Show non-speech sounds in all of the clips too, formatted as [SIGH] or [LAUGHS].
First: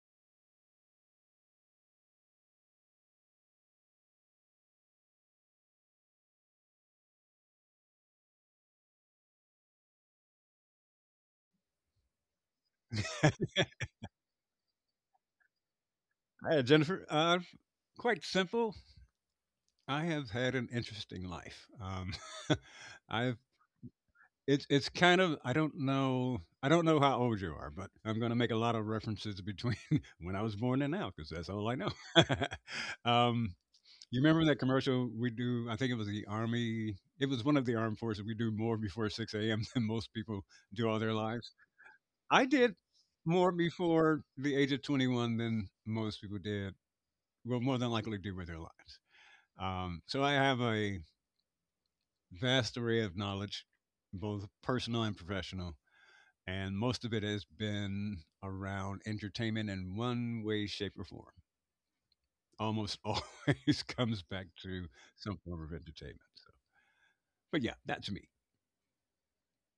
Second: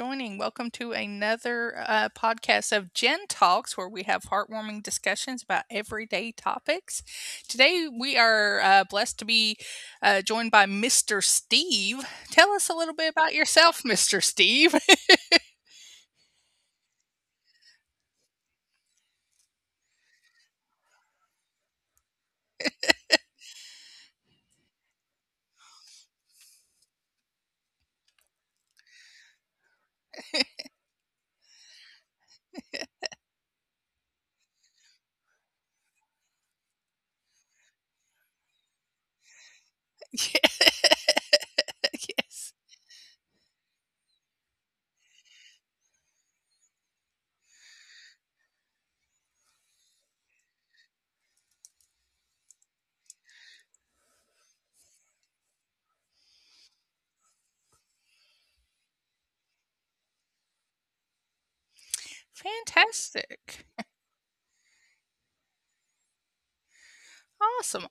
joining. Welcome to another podcast of Gen Talks, where we have heartwarming discussions about everyday topics. Today, we are blessed to be joined by Mr. Steve. Tell us a little bit about yourself, Mr. Steve. Hi, Jennifer. Quite simple. I have had an interesting life. [LAUGHS] I've it's kind of I don't know how old you are, but I'm going to make a lot of references between [LAUGHS] when I was born and now because that's all [LAUGHS] I Yeah, know. [LAUGHS] um, you remember that commercial we do? I think it was the Army. It was one of the armed forces. We do more before 6 a.m. [LAUGHS] than most people do all their lives. I did more yes. before the age of 21 than most people did. Will more than likely do with their lives. So I have a vast array of knowledge, both personal and professional, and most of it has been around entertainment in one way, shape, or form. Almost always [LAUGHS] comes back to some Fantastic. form of entertainment. But yeah, that's me. Awesome.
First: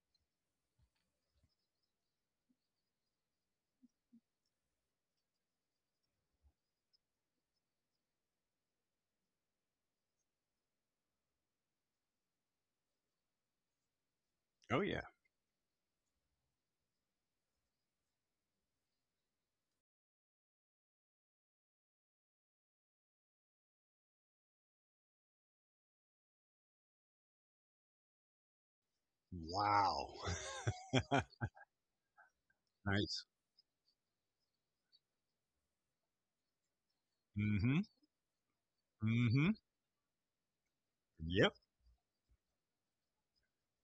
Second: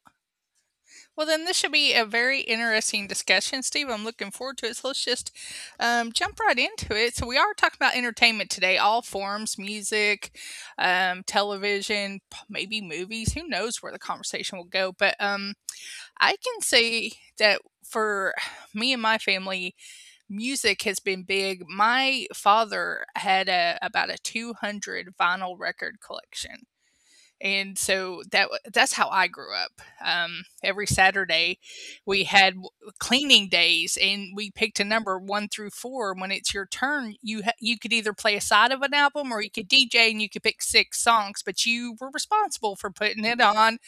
Well, then this should be a very interesting discussion, Steve. I'm looking forward to it. So let's just jump right into it. So we are talking about entertainment today, all forms, music, television, maybe movies. Who knows where the conversation Oh will yeah. go? But I can say that for me and my family, music has been big. My father had about a 200 vinyl record collection, and so that's how I grew up. Wow. Every [LAUGHS] Saturday, we had Nice. cleaning days, and we picked a number one through four. When it's your turn, you Mm-hmm. could either play a side of an album or you Mm-hmm. could DJ, and you could pick six songs, Yep. but you were responsible for putting it on,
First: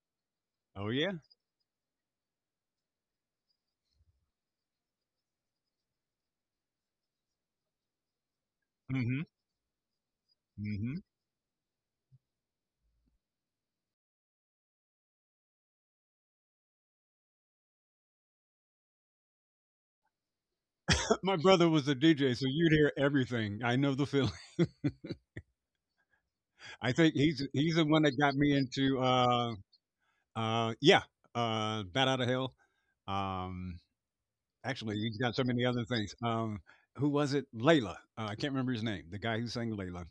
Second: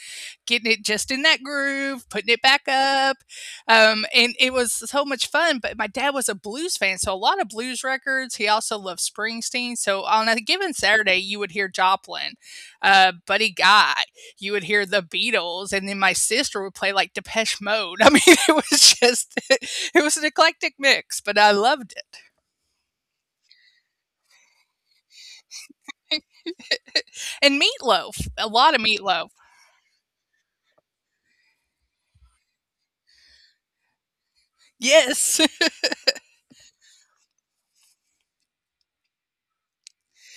getting it Oh just yeah. in that groove, putting it back up. And it was so much fun. But my dad was a blues fan, so a lot of blues records. He also loved Mm-hmm. Springsteen. So on a given Mm-hmm. Saturday, you would hear Joplin, Buddy Guy, you would hear the Beatles, and then my sister would play like Depeche Mode. [LAUGHS] I mean, it was just, [LAUGHS] it was an eclectic mix, [LAUGHS] My but I brother was loved a it. DJ, so you'd hear everything. I know the feeling. I think he's And he's the one that meatloaf, got a me lot of into meatloaf. Yeah, Bat Out of Hell. Um, Actually, Yes. he's got [LAUGHS] so many other things. Who was it? Layla. I can't remember his name. The guy who sang Layla,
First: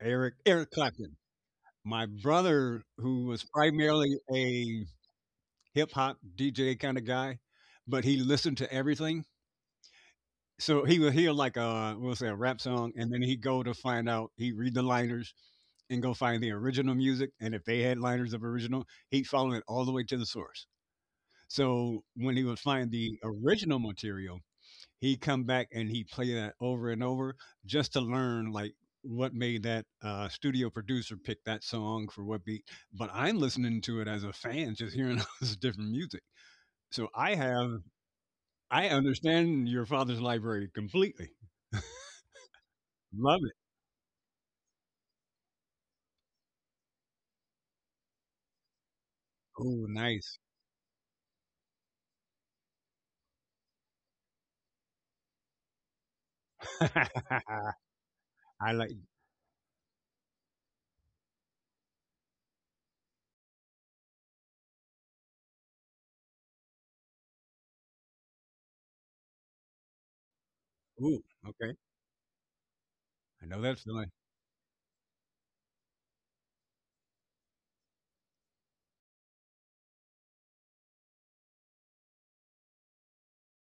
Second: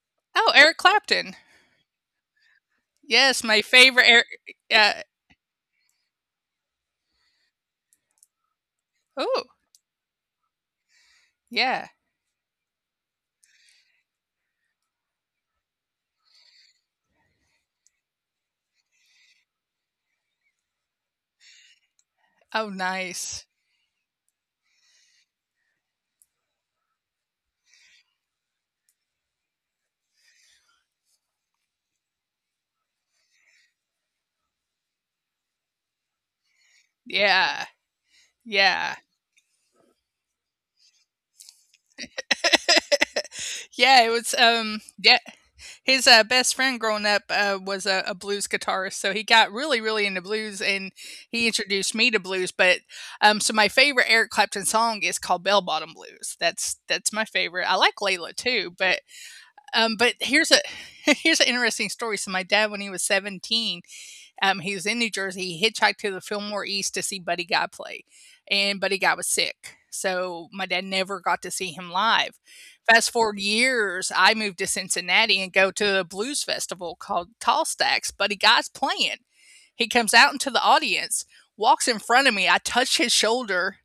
Eric Oh, Eric Eric Clapton. Clapton. My brother, who was Yes, my favorite. primarily Eric, a uh, hip hop DJ kind of guy, but he listened to everything. oh, So he would hear like yeah. a, we'll say, a rap song, and then he'd go to find out. He'd read the liners, and go find the original music. And if they had liners of original, he'd follow it all the way to the source. So when he would Oh, find the nice. original material, he'd come back and he'd play that over and over just to learn like what made that studio producer pick that song for what beat. But I'm listening to it as a fan, just hearing [LAUGHS] all this different music. So I Yeah. have, I Yeah. understand your father's library completely. Love it. Yeah, it was, yeah, his, best friend growing up, was a blues guitarist, so he got Oh, really, really into nice. blues, and he introduced me to blues. But so my favorite Eric Clapton song is called Bell Bottom Blues. That's my [LAUGHS] favorite. I I like Layla too, like, but here's a [LAUGHS] here's an interesting story. So my dad, when he was 17, he was in New Jersey. He hitchhiked to the Fillmore East to see Buddy Guy play, and Buddy Guy was sick, so my dad never Ooh, got to see okay. him live. Fast forward I know that years, feeling. I moved to Cincinnati and go to a blues festival called Tall Stacks. Buddy Guy's playing. He comes out into the audience, walks in front of me. I touch his shoulder.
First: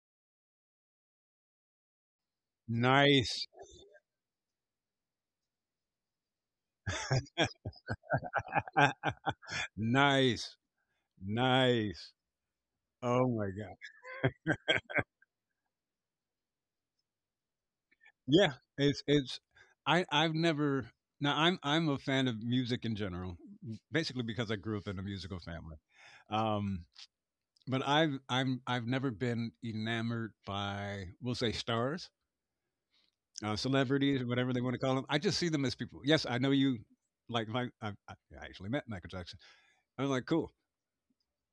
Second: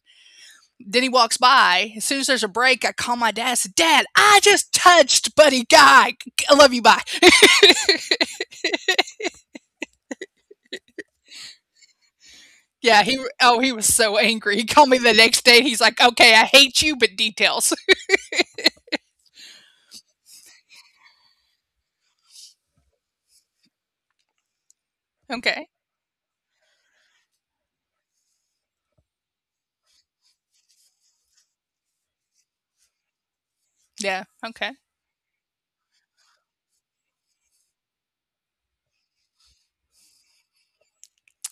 Then he walks by. As soon as there's a break, I call my Nice. dad. I said, "Dad, I just touched Buddy Guy. I love you. Bye." [LAUGHS] Ah, nice, nice. Yeah, Oh my he god. was so angry. He called me the next day, he's like, "Okay, I hate you, but details." [LAUGHS] Yeah, it's I I've never now I'm a fan of music in general, basically because I grew up in a musical Okay. family. Um but I've never been enamored by, we'll say, stars, celebrities, Yeah, or whatever they okay. want to call them. I just see them as people. Yes, I know you like my I, I actually met Michael Jackson. I'm like, cool.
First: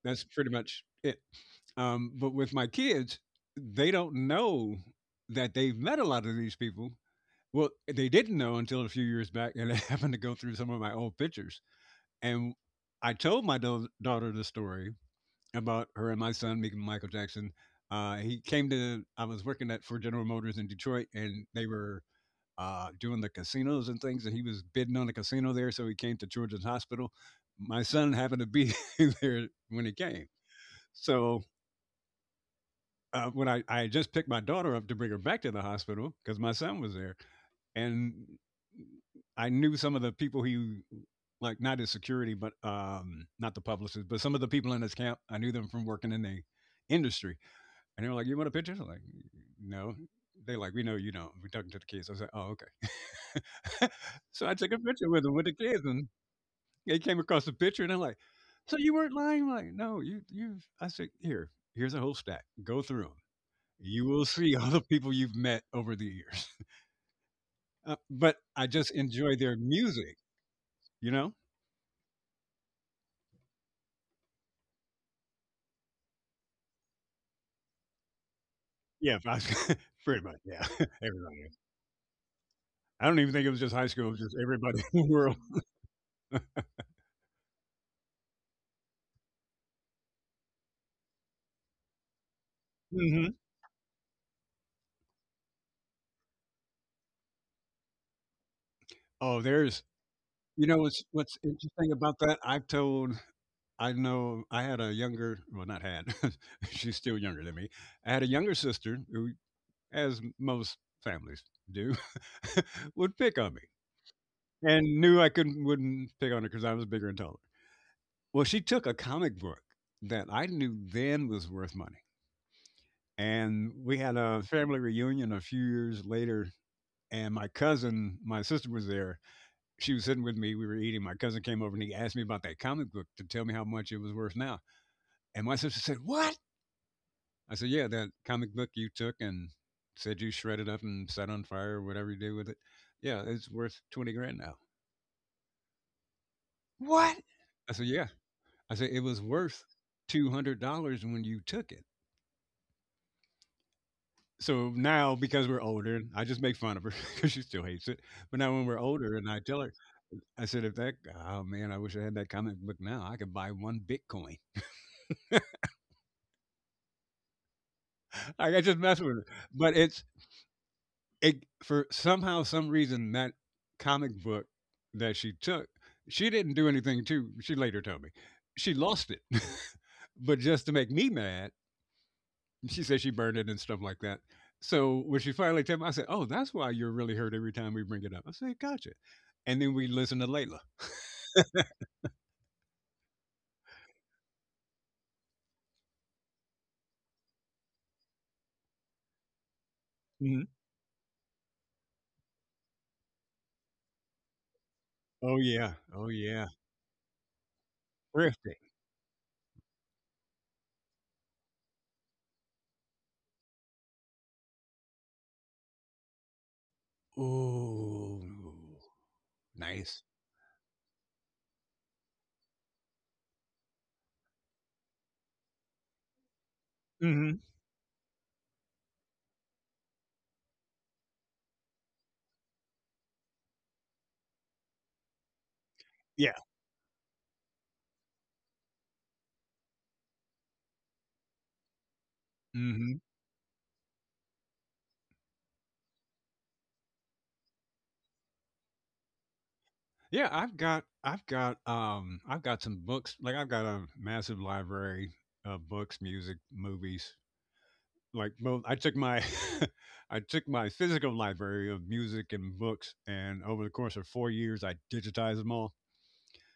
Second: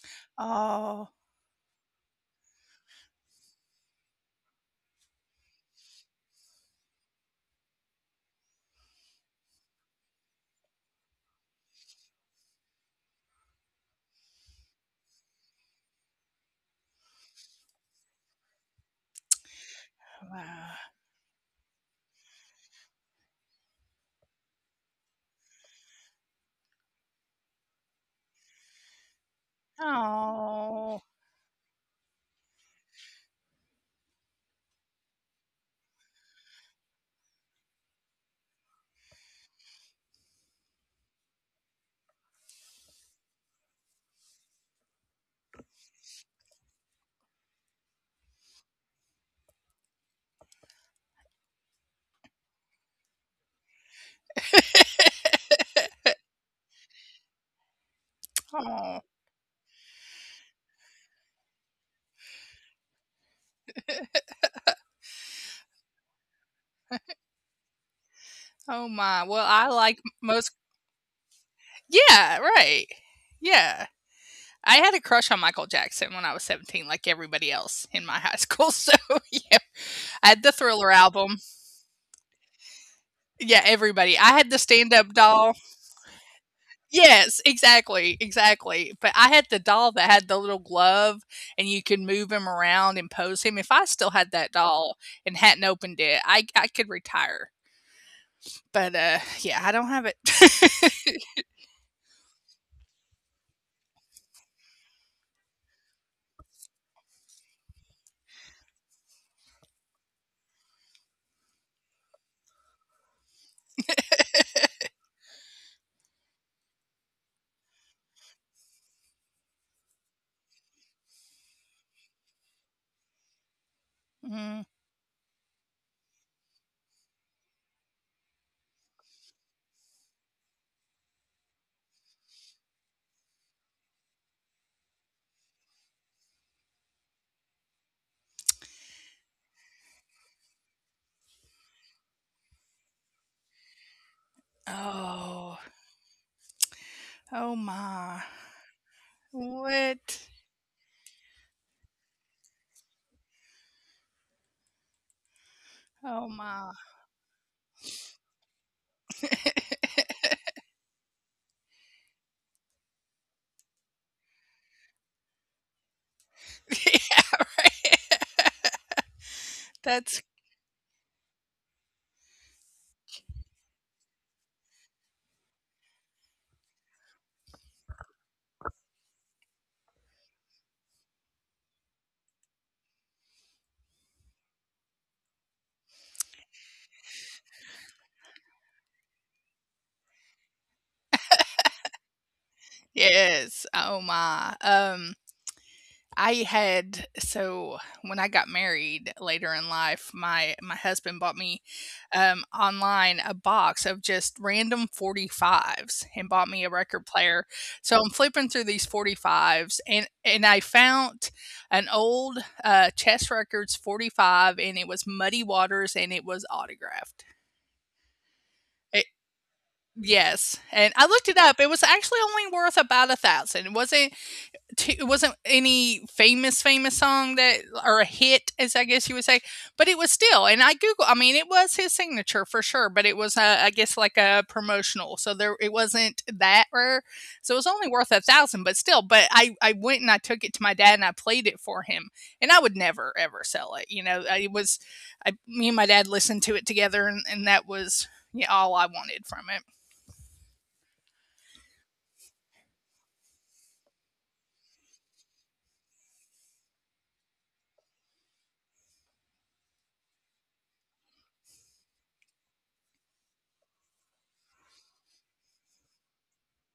That's pretty much Oh, it. But with my kids, they don't know that they've met a lot of these people. Well, they didn't know until a few years back, and I [LAUGHS] happened to go through some of my old pictures. And I told my daughter the story about her and my son meeting Michael Jackson. I was working at for General Motors in wow. Detroit, and they were doing the casinos and things, and he was bidding on the casino there. So he came to Children's Hospital. My son happened to be [LAUGHS] there when he came. Oh. So I just picked my daughter up to bring her back to the hospital because my son was there. And I knew some of the people like, not his security, but not the publicist, but some of the people in his camp. I knew them from working in the industry. And they were like, "You want a picture?" I'm like, "No." They like, "We know you don't. We're talking to the kids." I was like, "Oh, okay." [LAUGHS] So I took a picture with them, with the kids, and they came across the picture and they're like, "So you Aw. weren't lying?" I'm like, "No, you," I said, "Here, here's a whole stack. Go through 'em." You will see [LAUGHS] all the people you've met over the years. But I Oh just my. enjoy Well, their I like music, most. you know? Yeah, right. Yeah. I had a crush on Michael Jackson when I was 17, like everybody else in my high Yeah, school, [LAUGHS] if I so, was, [LAUGHS] yeah. pretty much. Yeah, [LAUGHS] I had the everybody. Thriller album. I don't even think it was just high school. It was Yeah, just everybody [LAUGHS] everybody. in I the had the world. stand-up doll. Yes, exactly, exactly, but I had the doll that had the little glove, and you could move him Hmm. around and pose him. If I still had that doll and hadn't opened it, I could retire, Oh, but, yeah, you I know, don't have what's it. what's interesting about [LAUGHS] that? I've told, I know, I had a younger, well, not had, [LAUGHS] she's still younger than me. I had a younger sister who, as most families do, [LAUGHS] would pick on me and knew I couldn't wouldn't pick on her because I was bigger and taller. Well, she took a comic book that I knew then was worth money. And we had a family Mm. reunion a few years later. And my sister was there. She was sitting with me. We were eating. My cousin came over and he asked me about that comic book to tell me how much it was worth now. And my sister said, "What?" I said, "Yeah, that comic book you took and said you shredded up and set on fire or whatever you did with it. Yeah, it's worth 20 grand now." Oh, "What?" I said, oh "Yeah." my. I said, "It was worth What? $200 when you took it." So now because we're older, I just Oh make fun of her my. [LAUGHS] because she still hates it. But now when we're older, and I tell her, I said, if that, oh man, I wish I had that comic book now. I could buy one Bitcoin. [LAUGHS] [LAUGHS] Like I just mess with her. But it's That's. it For somehow some reason that comic book that she took, she didn't do anything to. She later told me she lost it, [LAUGHS] but just to make me mad, she said she burned it and stuff like that. So when she finally told me, I said, "Oh, that's why you're really hurt every time we bring it up." I said, "Gotcha." And then we listen to Layla. Yes, oh my. I had so When I got married later in life, my Mhm. husband bought me online a box of just random Oh 45s yeah, and bought oh me a yeah, record player. So I'm flipping through these thrifting. 45s and I found an old Chess Records 45, and it was Muddy Waters, and it was autographed. It, Ooh, nice. yes, and I looked it up. It was actually only worth about a thousand. It wasn't any famous famous Hmm. song that, or a hit, as I guess you would say. But it was still. And I mean, it was his signature for sure. But it was, I guess, like a promotional, so there, it Yeah. wasn't that rare. So it was only worth a thousand, but still. But I went, and I took it to my dad, and I played it for him, and I would Hmm. never ever sell it, it was. Me and my dad listened to it together, and, that was, yeah, all I wanted from it. Yeah, I've got some books. Like I've got a massive library of books, music, movies, like well, I took my [LAUGHS] I took my physical library of music and books, and over the course of 4 years, I digitized them all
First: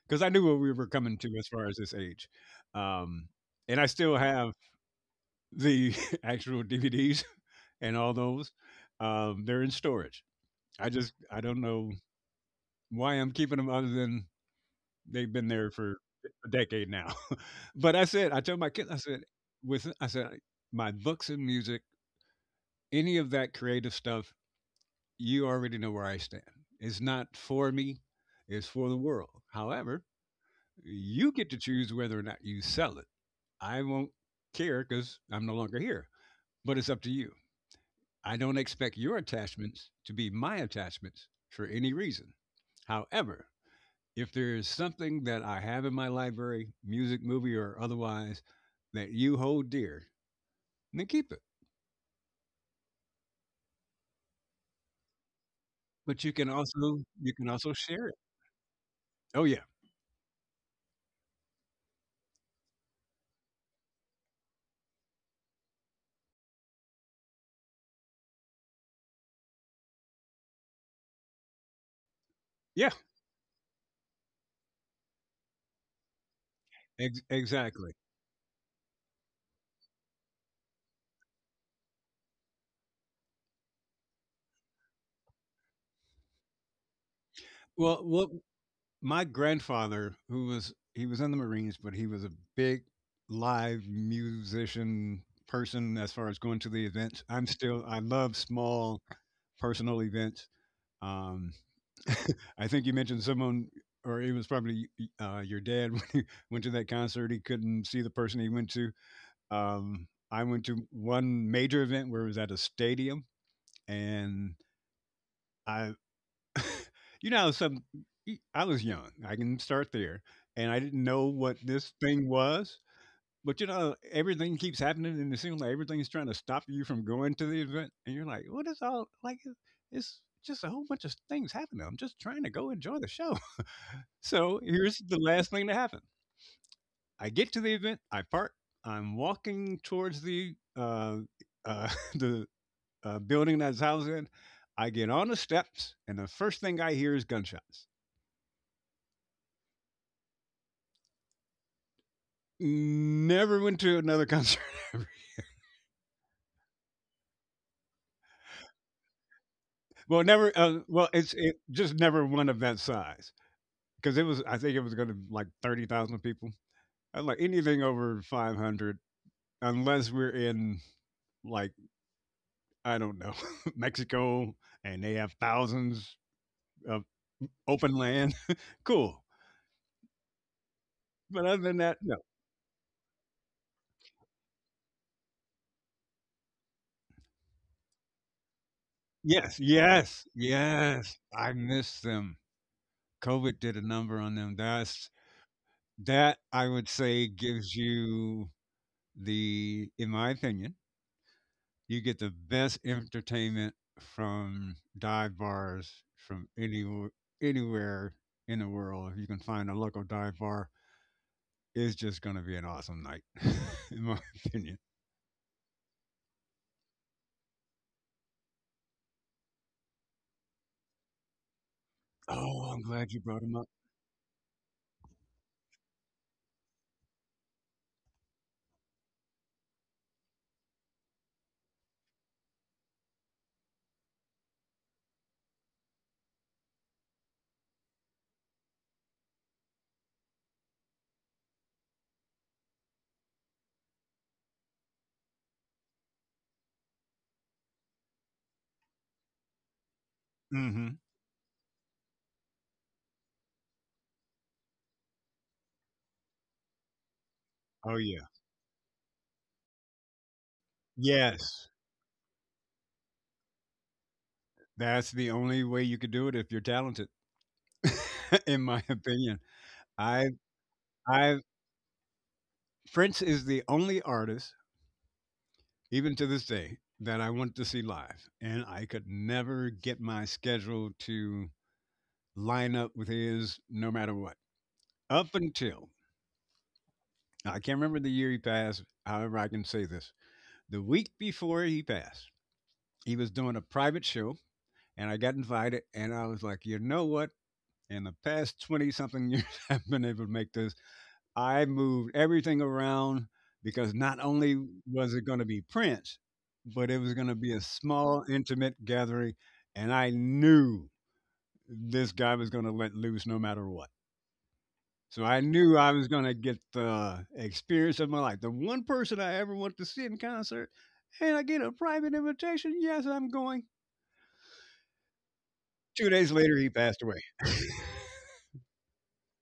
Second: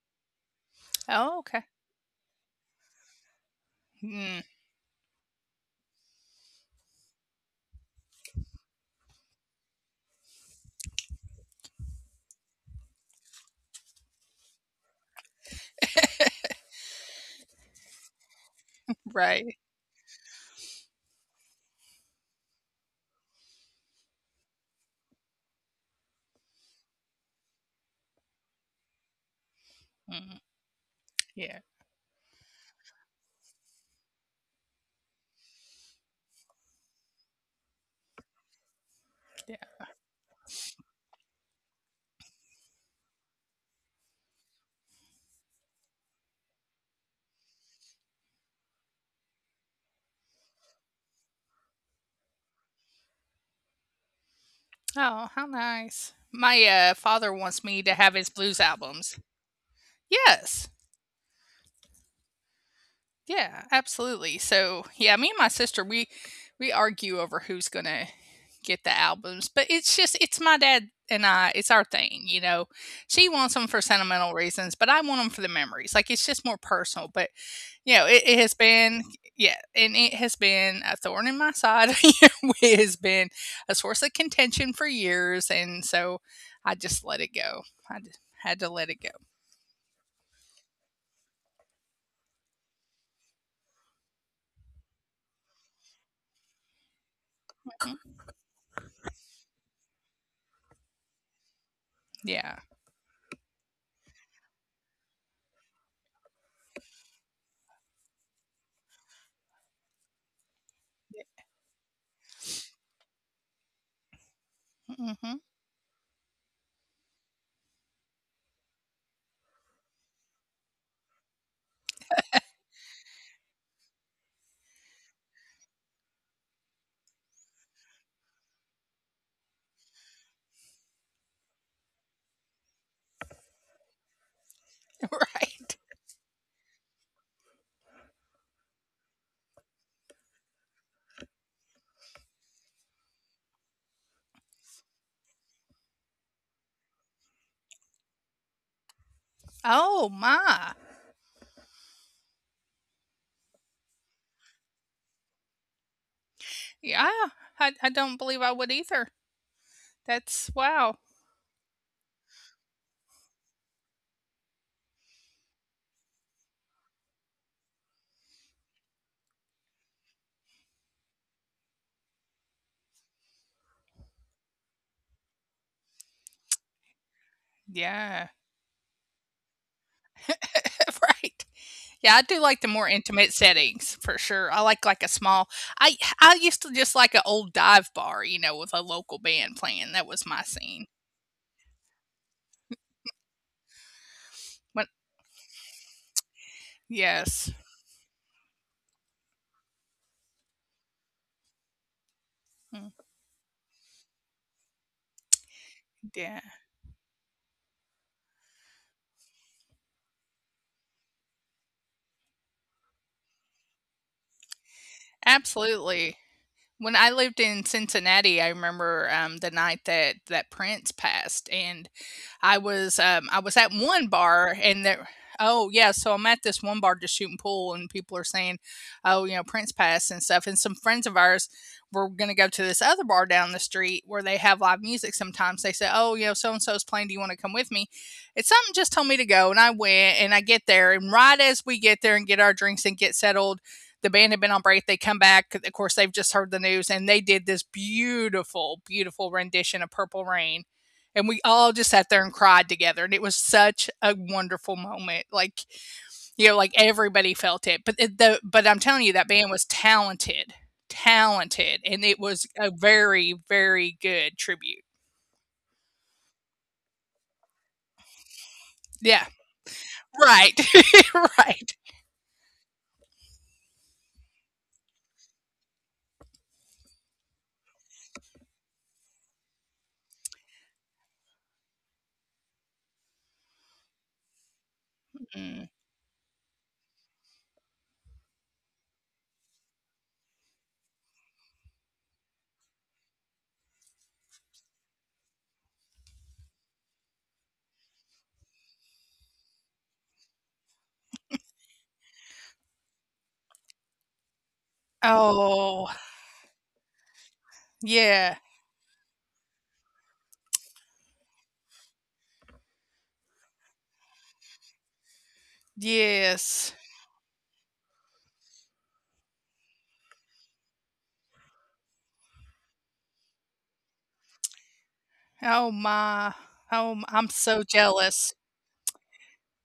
because I knew what we were coming to Oh, as okay. far as this age. Um, and I still Hmm, have the [LAUGHS] actual DVDs and all those. They're in storage. I don't know why I'm keeping them other than they've been there for a decade now. [LAUGHS] but I said I told my kids I said right. with I said my books and music, any of that creative stuff, you already know where I stand. It's not for me, it's for the world. However, Mm, you get to yeah, choose whether or not you sell it. I won't care because I'm no longer here, but it's up to you. I don't expect your yeah. attachments to be my attachments for any reason. However, if there is something that I have in my library, music, movie, or otherwise, that you hold dear, then keep it. Oh, how nice. But My father you can wants also me to have share it. his blues albums. Oh yeah, Yes. Yeah, absolutely. So, yeah, me and my sister, we argue over who's going to get the albums, but it's just, it's my dad and I, it's our thing, you know. yeah, She wants them for sentimental reasons, but I want them for the memories. Like, it's just more personal, but, it, exactly. it has been, yeah, and it has been a thorn in my side. [LAUGHS] It has been a source of contention for years. And so I just let it go. I just Well, had what to let it My grandfather, who was he was in the Marines, but he was a big live musician person as far as going to the events. Go. I love small personal events. Um, Yeah. [LAUGHS] I think you mentioned someone, or it was probably your dad [LAUGHS] when he went to that concert. He couldn't see the person he went to. I went to one major event where it was at a stadium, and Mm-hmm. I You know, some e, I was young. I can start there, and I didn't know what this thing was. But you know, everything keeps happening, and it seems like everything's trying to stop you from going to the event. And you're like, "What is all like? It's just a whole bunch of things happening. I'm just trying to go enjoy the show." [LAUGHS] So [LAUGHS] here's the Right. last thing to happen. I get to the event. I park. I'm walking towards the uh, [LAUGHS] the building that's housed in. I get on the steps, and the first thing I hear is gunshots. Oh, my. Never went to another concert. [LAUGHS] Yeah. I don't believe I would either. Well, That's. never, Wow. Well, it's it just never one of that size because it was I think it was gonna like 30,000 people. I like, anything over 500, unless we're in, like, I don't know, [LAUGHS] Mexico, and they have thousands of open Yeah. land, [LAUGHS] cool. [LAUGHS] Right. But other than Yeah, that, I no. do like the more intimate settings for sure. I like, a small. I used to just like an old dive bar, you know, with a Yes, local yes, band playing. That was my yes, I scene. miss them. COVID did a number on them. That's What? that I would say gives Yes. you the in my opinion, you get the best Mm, entertainment from dive bars, from yeah, anywhere in the world. If you can find a local dive bar, it's just going to be an awesome night, [LAUGHS] in my opinion. absolutely. When I lived in Cincinnati, I remember, the night that Prince passed, and I Oh, I'm was, glad um, you I was brought at him up. one bar, and there, oh, yeah. So I'm at this one bar just shooting pool, and people are saying, "Oh, you know, Prince Pass and stuff," and some friends of ours were gonna go to this other bar down the street where they have live music sometimes. They say, "Oh, you know, so and so's playing. Do you wanna come with me?" And something just told me to go, and I went, and I get there, and right as we get there and get our drinks and get settled, the band had been on break. They come back, of course. They've just heard the news, and they did this beautiful, beautiful rendition of Purple Rain, Hmm. and we all just sat there and cried together. And it was such a wonderful moment. Like, you know, like everybody felt it. But it, Oh the but yeah, I'm telling you, that band was talented, talented, and yes. it was a very, very good tribute. That's the only way you could do it if you're talented, [LAUGHS] in my Yeah, opinion. I, right. [LAUGHS] I, Right. Prince is the only artist even to this day, that I want to see live. And I could never get my schedule to line up with his no matter what. Up Mm. until, I can't remember the year he passed, however, I can say this. The week before he passed, he was doing a private show, and I got invited, and I was like, you know what? In the past 20 something years, [LAUGHS] I've been able to make this. I moved everything around because not only was it going to be Oh, Prince, but it was going to be a yeah. small, intimate gathering. And I knew this guy was going to let loose no matter what. So I knew I was going to Yes. get the experience of my life. The one person I ever wanted to see in concert, and I get a private invitation. Yes, I'm going. Oh, Two my. days later, he passed I'm away. so jealous,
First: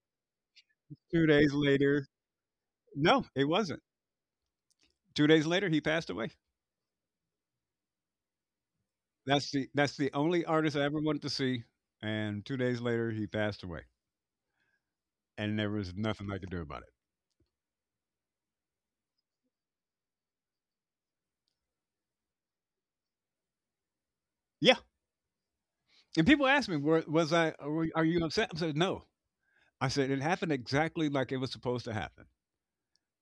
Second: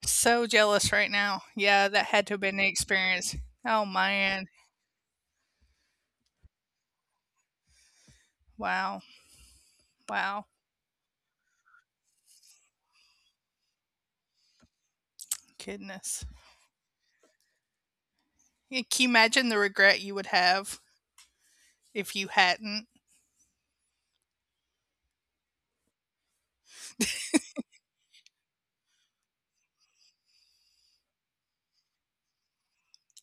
so jealous right [LAUGHS] Two now, days yeah. That later, had to have been the no, experience. it wasn't. Oh, man. 2 days later, he passed away. Wow. That's the only Wow. artist I ever wanted to see, and 2 days later he passed away, and there was Goodness. nothing I could do about it. Yeah, can you imagine the regret you would have if you hadn't? Yeah, and people ask me, "Were was I are you upset?" I said, "No." I said, "It happened exactly like it was supposed to happen."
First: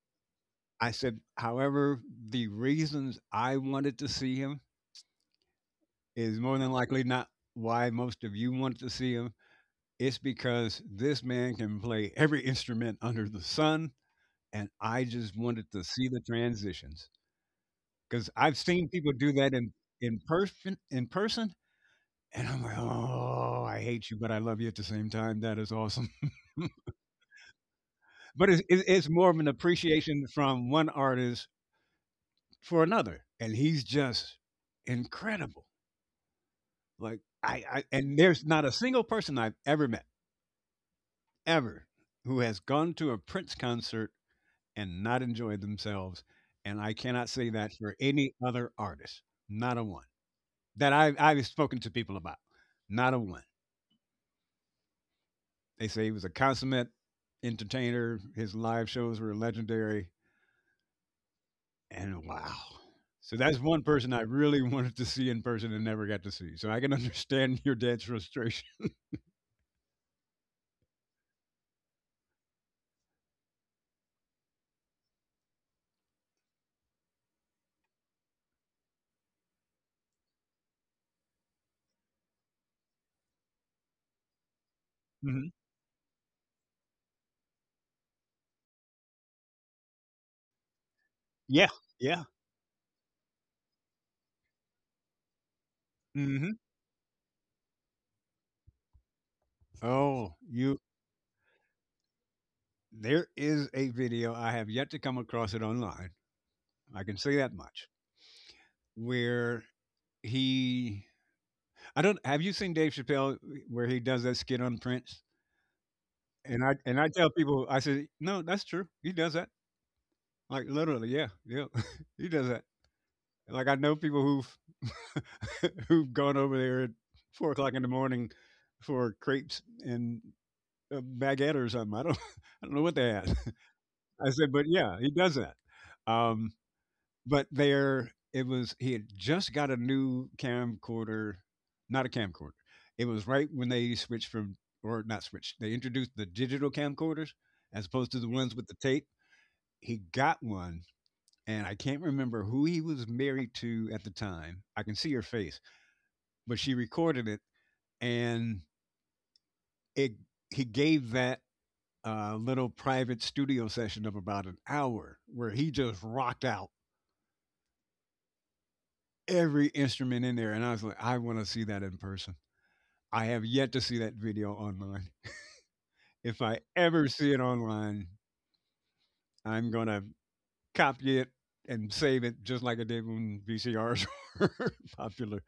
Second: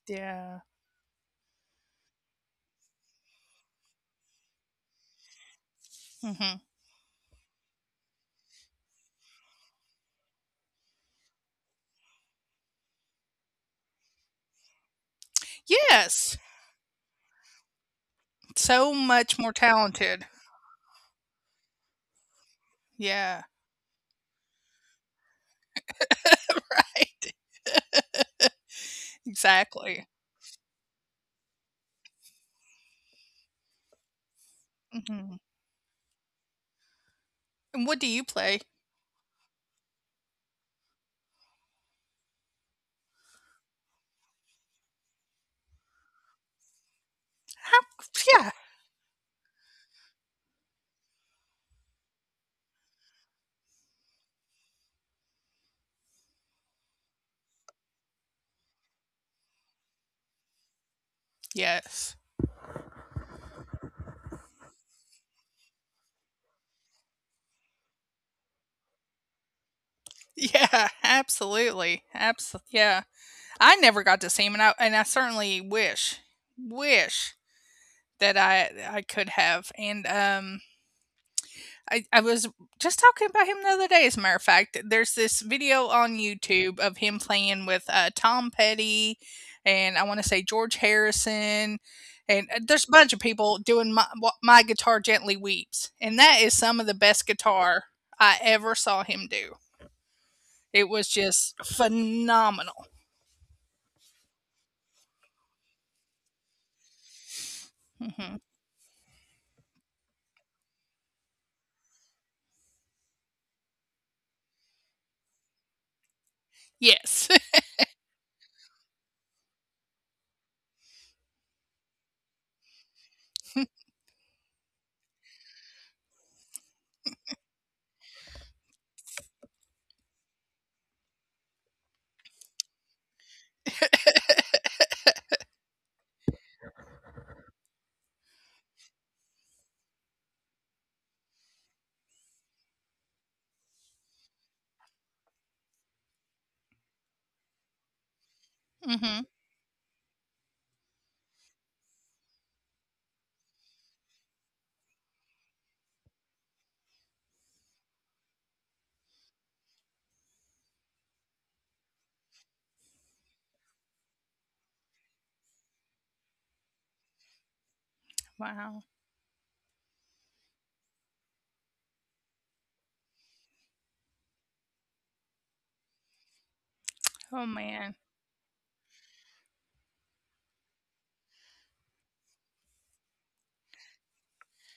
Yeah. I said, "However, the reasons I wanted to see him is Hmm. more than likely not why most of you wanted to see him. It's because this man can play every instrument under the sun, and I just wanted to see the Yes. transitions." 'Cause I've seen So people do much that more in in talented. person in person, and I'm like, Yeah. "Oh, I hate you, but I love you at the same time. That is awesome." [LAUGHS] [LAUGHS] Right. But it's more of an Exactly. appreciation from one artist for another, and he's just Hmm. incredible. Like, I And what do and you there's not play? a single person I've ever met, ever, who has gone to a Prince concert and not enjoyed themselves, and I cannot say that How? for any Yeah. other artist. Not a one. That I've spoken to people about. Not a one. They say he was a consummate entertainer. His live shows were legendary. And Yes. wow. So that's one person I really [LAUGHS] wanted to see in person and never got to see. So I can understand [LAUGHS] your dad's frustration. Yeah. [LAUGHS] Absolutely. Absolutely. Yeah. I never got to see him, and I certainly wish, wish that I could have. And I was just talking about him the other day, as a matter of fact. There's Hmm. this video on YouTube of him playing with Tom Petty, and I want to say George Yeah, Harrison. yeah. And there's a bunch of people doing my Guitar Gently Weeps. And that Hmm. is some of the best guitar I ever saw him do. Oh, you It was just phenomenal. there is a video I have yet to come across it online. I can say that much. Hmm. Where he I don't have you seen Dave Chappelle where he does that skit on Prince? And I tell Yes. people I said, "No, that's true. He does that." Like literally, yeah, yeah. [LAUGHS] He does that. Like I know [LAUGHS] people who've [LAUGHS] who've gone over there at 4 o'clock in the morning for crepes and a baguette or something. I don't [LAUGHS] I don't know what they had. [LAUGHS] I said, but yeah, he does that. Um, but there, it was he had just got a new camcorder, not a camcorder. It was right when they switched from or not switched. They introduced the digital camcorders as opposed to the ones with the tape. Hmm. He got one and I can't remember who he was married to at the time. I can see her face, but she recorded it, and it he gave that little private studio session of about an hour where he just rocked out Wow. every instrument in there, and I was like, I want to see that in person. I have yet to see that video online. If I ever see it online, Oh, man. I'm gonna copy it and save it just like I did when VCRs [LAUGHS] were popular.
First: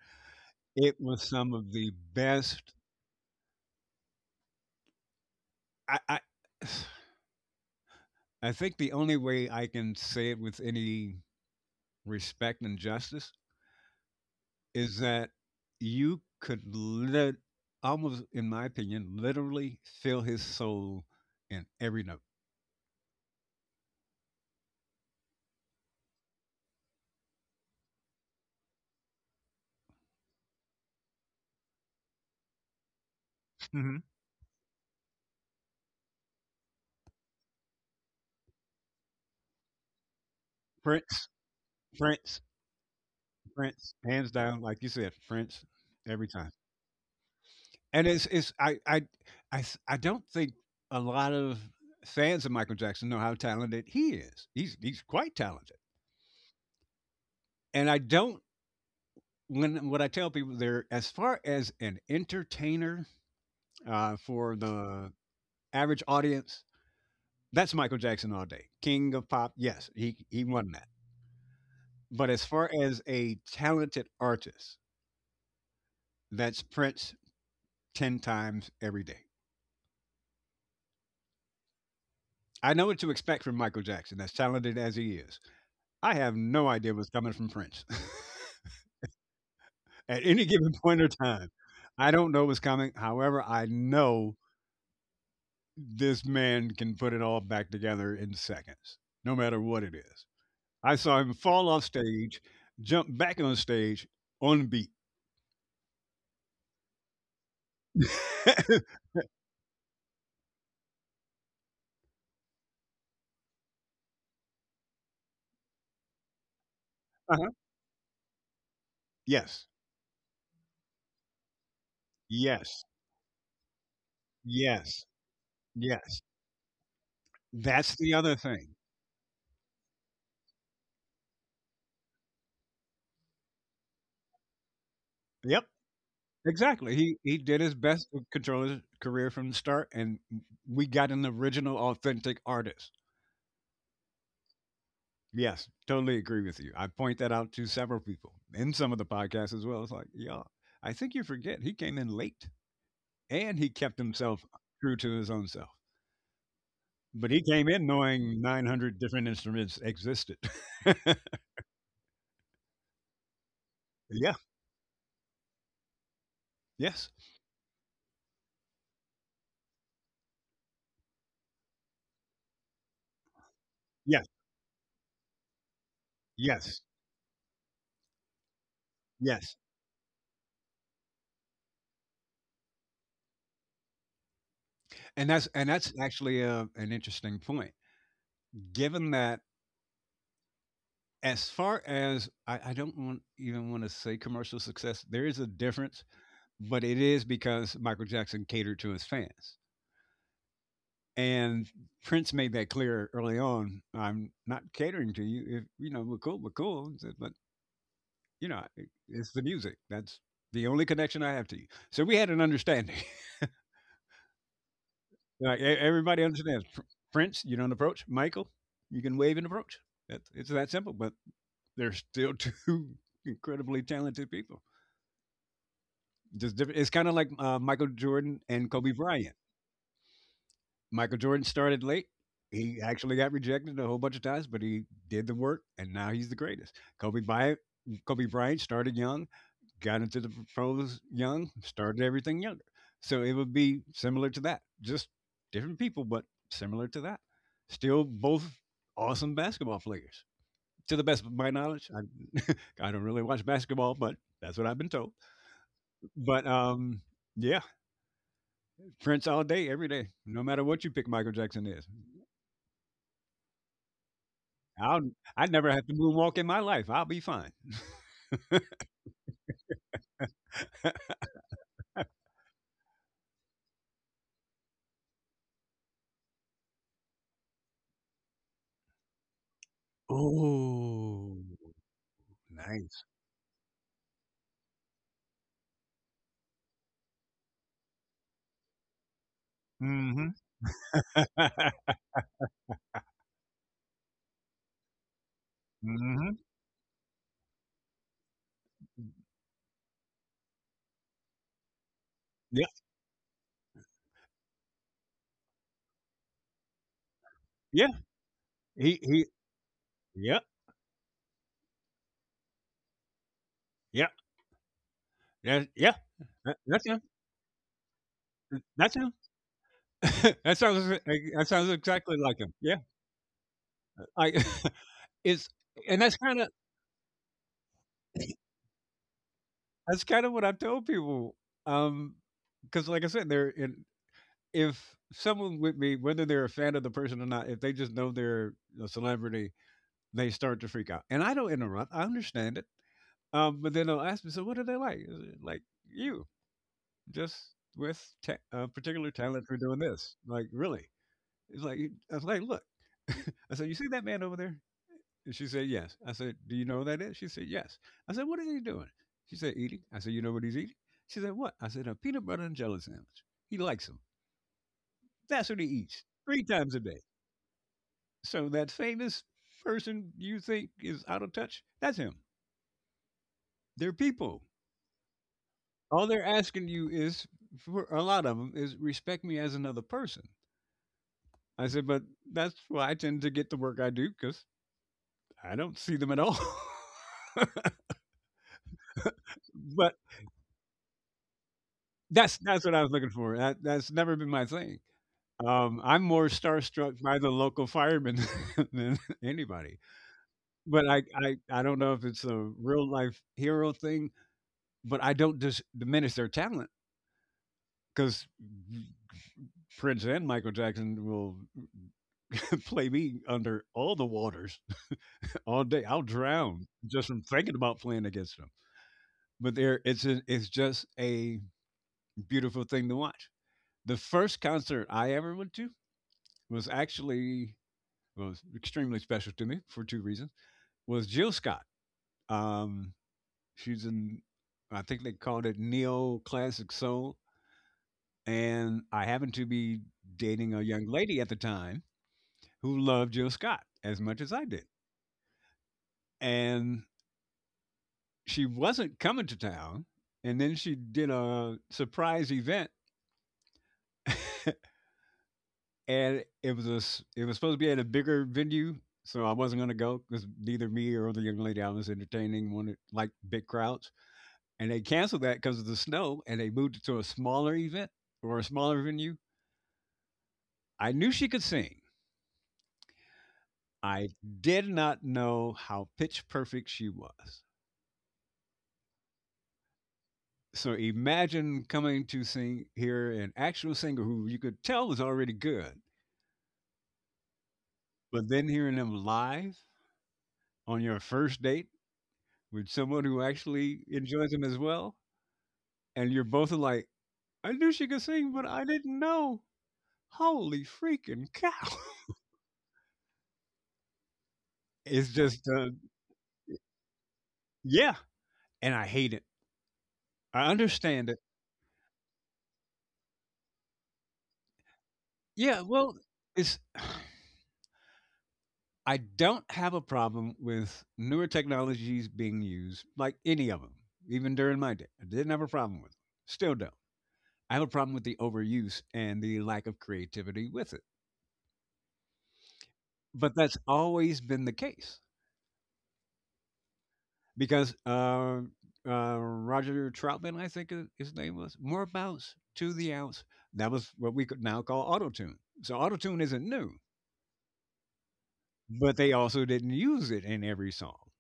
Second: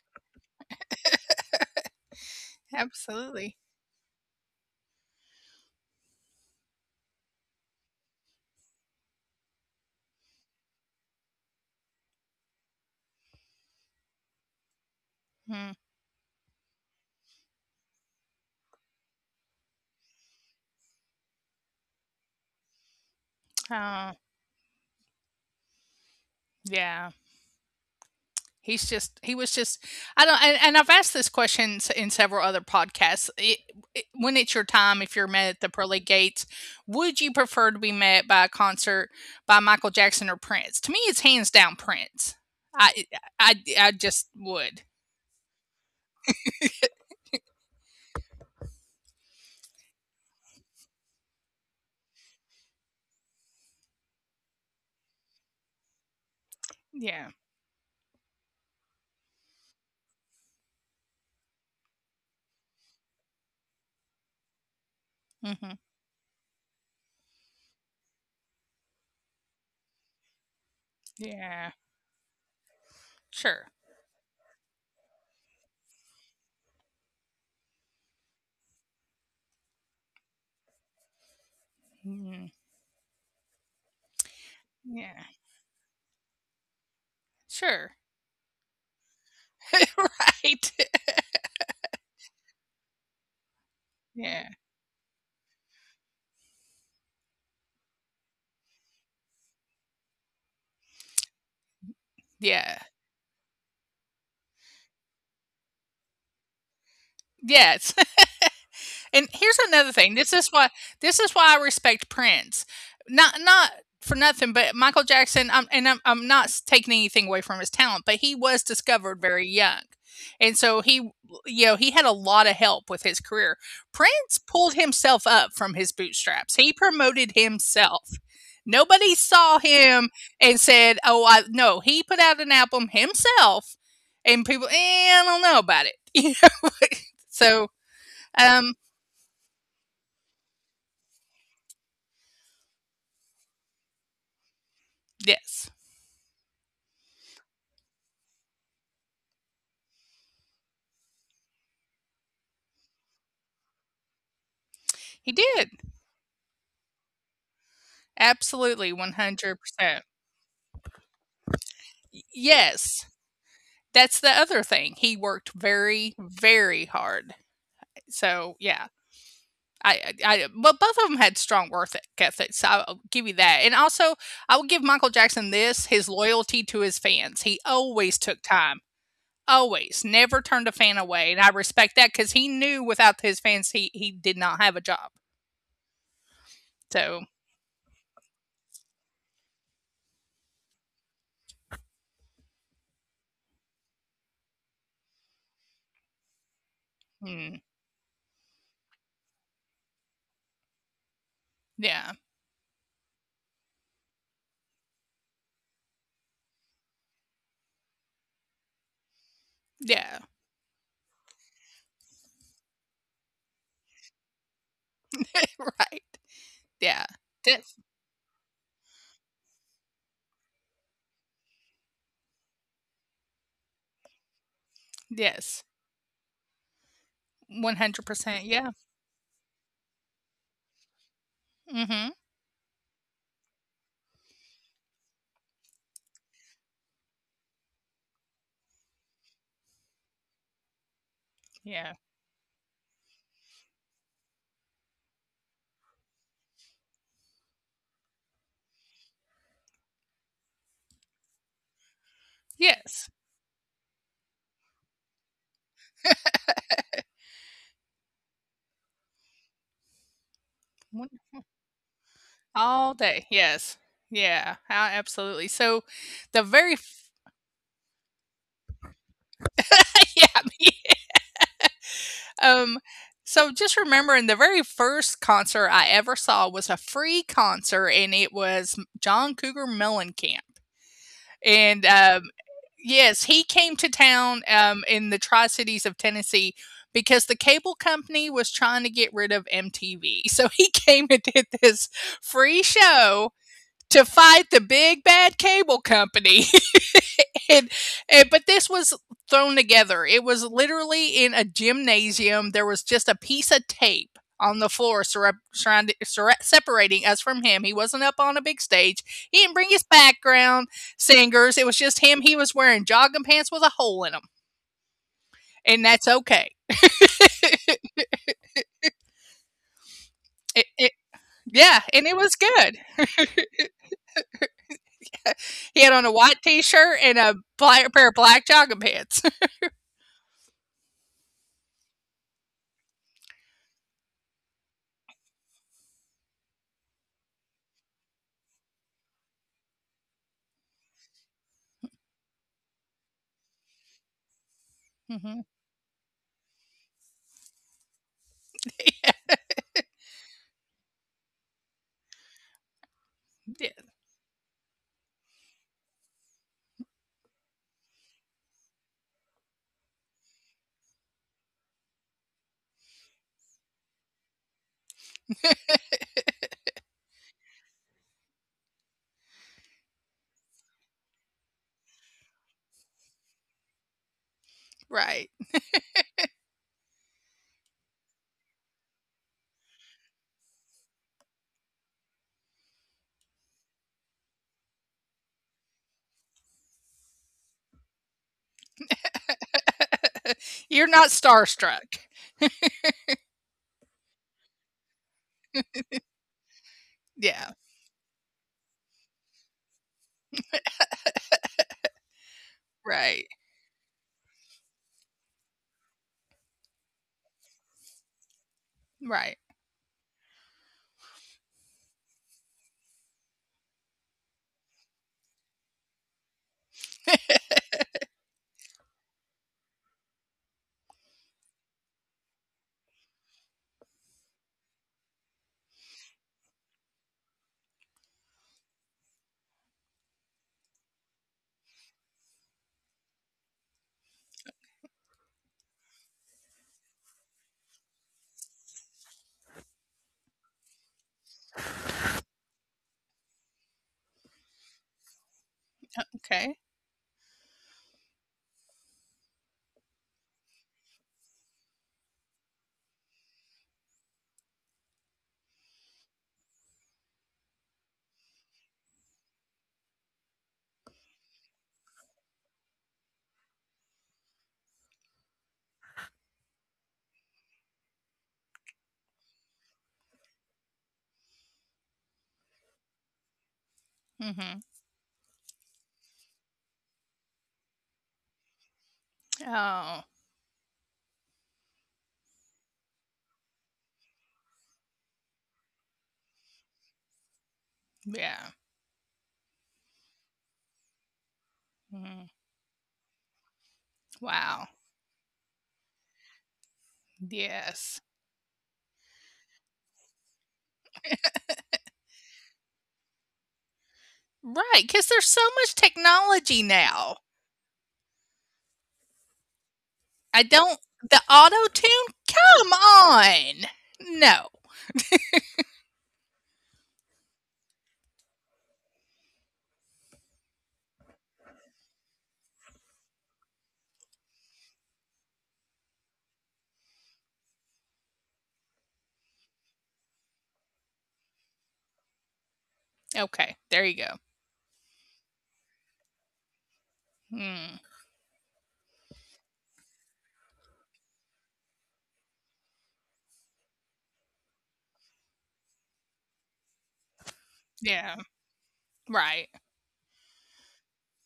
It was some of the best Absolutely. I [SIGHS] I think the only way I can say it with any respect and justice is that Mm. you could lit- almost, in my opinion, literally feel his soul in every note. Oh, yeah. He was just. I don't. And I've asked this question in several other podcasts. Hmm. When it's your time, if you're met at the pearly gates, would you prefer to be met by a concert by Michael Jackson or Prince? To me, it's Prince, hands down Prince. Prince, I I Prince, just hands down, would. like you said, Prince every time. And it's I don't think a lot of fans of Michael Jackson know how talented he is. He's quite talented, Yeah. and I don't when what I tell people there, as far as an entertainer for the Hmm. average audience, that's Michael Jackson all day, king of pop. Yes, he won that. Yeah. But as far as Sure. a talented artist, that's Prince ten times every day. Mhm. I know what to expect from Michael Jackson, as Yeah. talented as he is. I have no idea what's coming Sure. from Prince [LAUGHS] [LAUGHS] Right. at any given point or time. I don't know what's coming. However, [LAUGHS] I Yeah. know this man can put it all back together in seconds, no matter what it is. I saw him fall off Yeah. stage, jump back on stage on beat. Yeah. [LAUGHS] And Uh-huh. here's another thing. This is why I respect Prince. Not for nothing, but Michael Jackson. I'm not taking anything away from his talent, but he was discovered very young, Yes, and so he had a lot of help with his career. yes, Prince pulled himself up from his yes, bootstraps. He yes. promoted himself. That's the Nobody other saw thing. him and said, "Oh, I no." He put out an album himself, and people, I don't know about it. Yep, [LAUGHS] So, exactly. He did his um, best to control his career from the start, and we got an original, authentic artist. yes. Yes, totally agree with you. I point that out to several people in some of the podcasts as well. It's like, y'all, I think you forget he came in late. And he kept He himself did. true to his own self. But he came in Absolutely, knowing 900 100%. different instruments existed. [LAUGHS] Yes. That's the other thing. He Yeah. worked very, very hard. Yes. So, yeah. I I I but both of them had strong worth ethics. I'll give you that. And also, I will give Michael Yes. Jackson this, his loyalty to his fans. He Yes. always took time. Always. Never turned a Yes. fan away, and I respect that because he knew without his fans, he did not have a job. And that's So, actually an interesting point. Given that as far as I don't want even want to say commercial success, there is a difference, mm, but it is because Michael Jackson catered to his fans. yeah. And Prince made that clear early on. I'm not catering to you. If you know, we're cool, we're cool. But you know, Yeah. it's the music. That's the only connection I have to you. So we had an understanding. [LAUGHS] [LAUGHS] Right. Like Yeah. everybody understands. Yes. Prince, you don't approach. Michael, you can wave and approach. That's it's that simple. But they're still [LAUGHS] two incredibly talented Yes. people. Just different. It's kind of like 100%, yeah. Michael Jordan and Kobe Bryant. Mhm, Michael Jordan started late. He actually got rejected a whole bunch of times, but he did the work, and now he's the greatest. Kobe Bryant started young got into the yeah. pros young, started everything younger. So it would be similar to that, just different people, but similar to that. Still both awesome basketball players, to the best of my knowledge. Yes. I don't really watch basketball, but that's what I've been told. But yeah, Prince all day, every day, One no matter what you pick. Michael Jackson is. all day, yes. Yeah, a absolutely. So, I'll I the never have very to f moonwalk in my life. I'll be fine. [LAUGHS] yeah, me um, so just remembering, the very first concert I ever saw was a free concert, and it was John Cougar Mellencamp. and, Oh, um Yes, he nice. came to town, in the Tri-Cities of Tennessee because the cable company was trying to get rid of MTV, so Mm-hmm. he [LAUGHS] came and did [LAUGHS] this free show to fight the big bad cable company. Mm-hmm. [LAUGHS] and, and but this was thrown together. It was literally in a gymnasium. Yeah, There was just a piece of tape on the floor separating us from him. yeah. He wasn't up on a big He he. stage. He didn't bring his Yep. background singers. It was just him. He was wearing jogging pants with Yeah, a hole in them, yeah, yeah. and That that's that's him. okay. [LAUGHS] That's him. [LAUGHS] That sounds like, It- it- that sounds exactly yeah, like him. and it Yeah, was good. I [LAUGHS] it's and that's He had on kinda a white t-shirt and a black, pair of black jogging pants. that's kinda what I tell people, Um, because like I said, they're in if someone with me, whether they're a fan of the person or not, if they just know they're a celebrity, they start to freak out, and I don't interrupt, I understand it, but then they'll ask me, "So what are they like?" Is [LAUGHS] it Hmm. like, "You, just with ta a particular talent for doing this." Like, "Really?" It's like I was like, look. [LAUGHS] I said, you see that man over there? And she said, yes. I said, do you know who that is? She said, yes. I said, what is he doing? She said, eating. I said, you know what he's eating? She said, what? I said, a peanut butter and jelly sandwich. He likes them. That's what he eats 3 times a day. So that famous person you think is out of touch, that's him. They're people. Right. All they're asking you is, for a lot of them, is respect me as another person. I said, but that's why I tend to get the work I do because I don't see them at all. [LAUGHS] But You're not starstruck. that's what I was looking for. That's never been my thing. I'm more starstruck by Yeah, the local firemen [LAUGHS] than anybody. But I don't know if it's a real right, life hero thing, but I don't diminish their talent because right. Prince and Michael Jackson will [LAUGHS] play me under all the waters [LAUGHS] all day. I'll drown just from thinking about playing against them. But there, it's just a beautiful thing to watch. The first concert I ever went to was actually was extremely special to me for 2 reasons was Jill Scott. Um, she's in, I think they called it neo classic soul, and I happened to be dating a young lady at the time who loved Jill Scott as much as I did, Okay. and she wasn't coming to town. And then she did a surprise event, [LAUGHS] and it was it was supposed to be at a bigger venue, so I wasn't going to go because neither me or the young lady I was entertaining wanted like big crowds. And they canceled that because of the snow and they moved it to a smaller event or a smaller venue. I knew she could sing. I did Mhm. not know how pitch perfect she was. Oh, So imagine coming to sing hear an actual singer who you could tell was already good, but then yeah. hearing them live on your first date Mhm. with someone who actually enjoys them as Wow. well, and you're both like, I knew she could Yes. sing, but I didn't know. Holy freaking cow. [LAUGHS] Right. It's Cause just, there's so uh, much technology now. Yeah. And I hate it. I I don't understand it. The auto tune? Come on! No. Yeah, well, it's [SIGHS] I don't have a problem with newer technologies being used, like any of them, even during my day. I didn't have a problem with them. Still don't. I have a problem with the overuse and the lack of creativity with it. But that's Okay, there you always go. been the case because Mhm, Roger Troutman, I think his name was, more bounce to the ounce. That was what we could now call auto tune. So auto tune isn't new, yeah, but they also right. didn't use it in every song.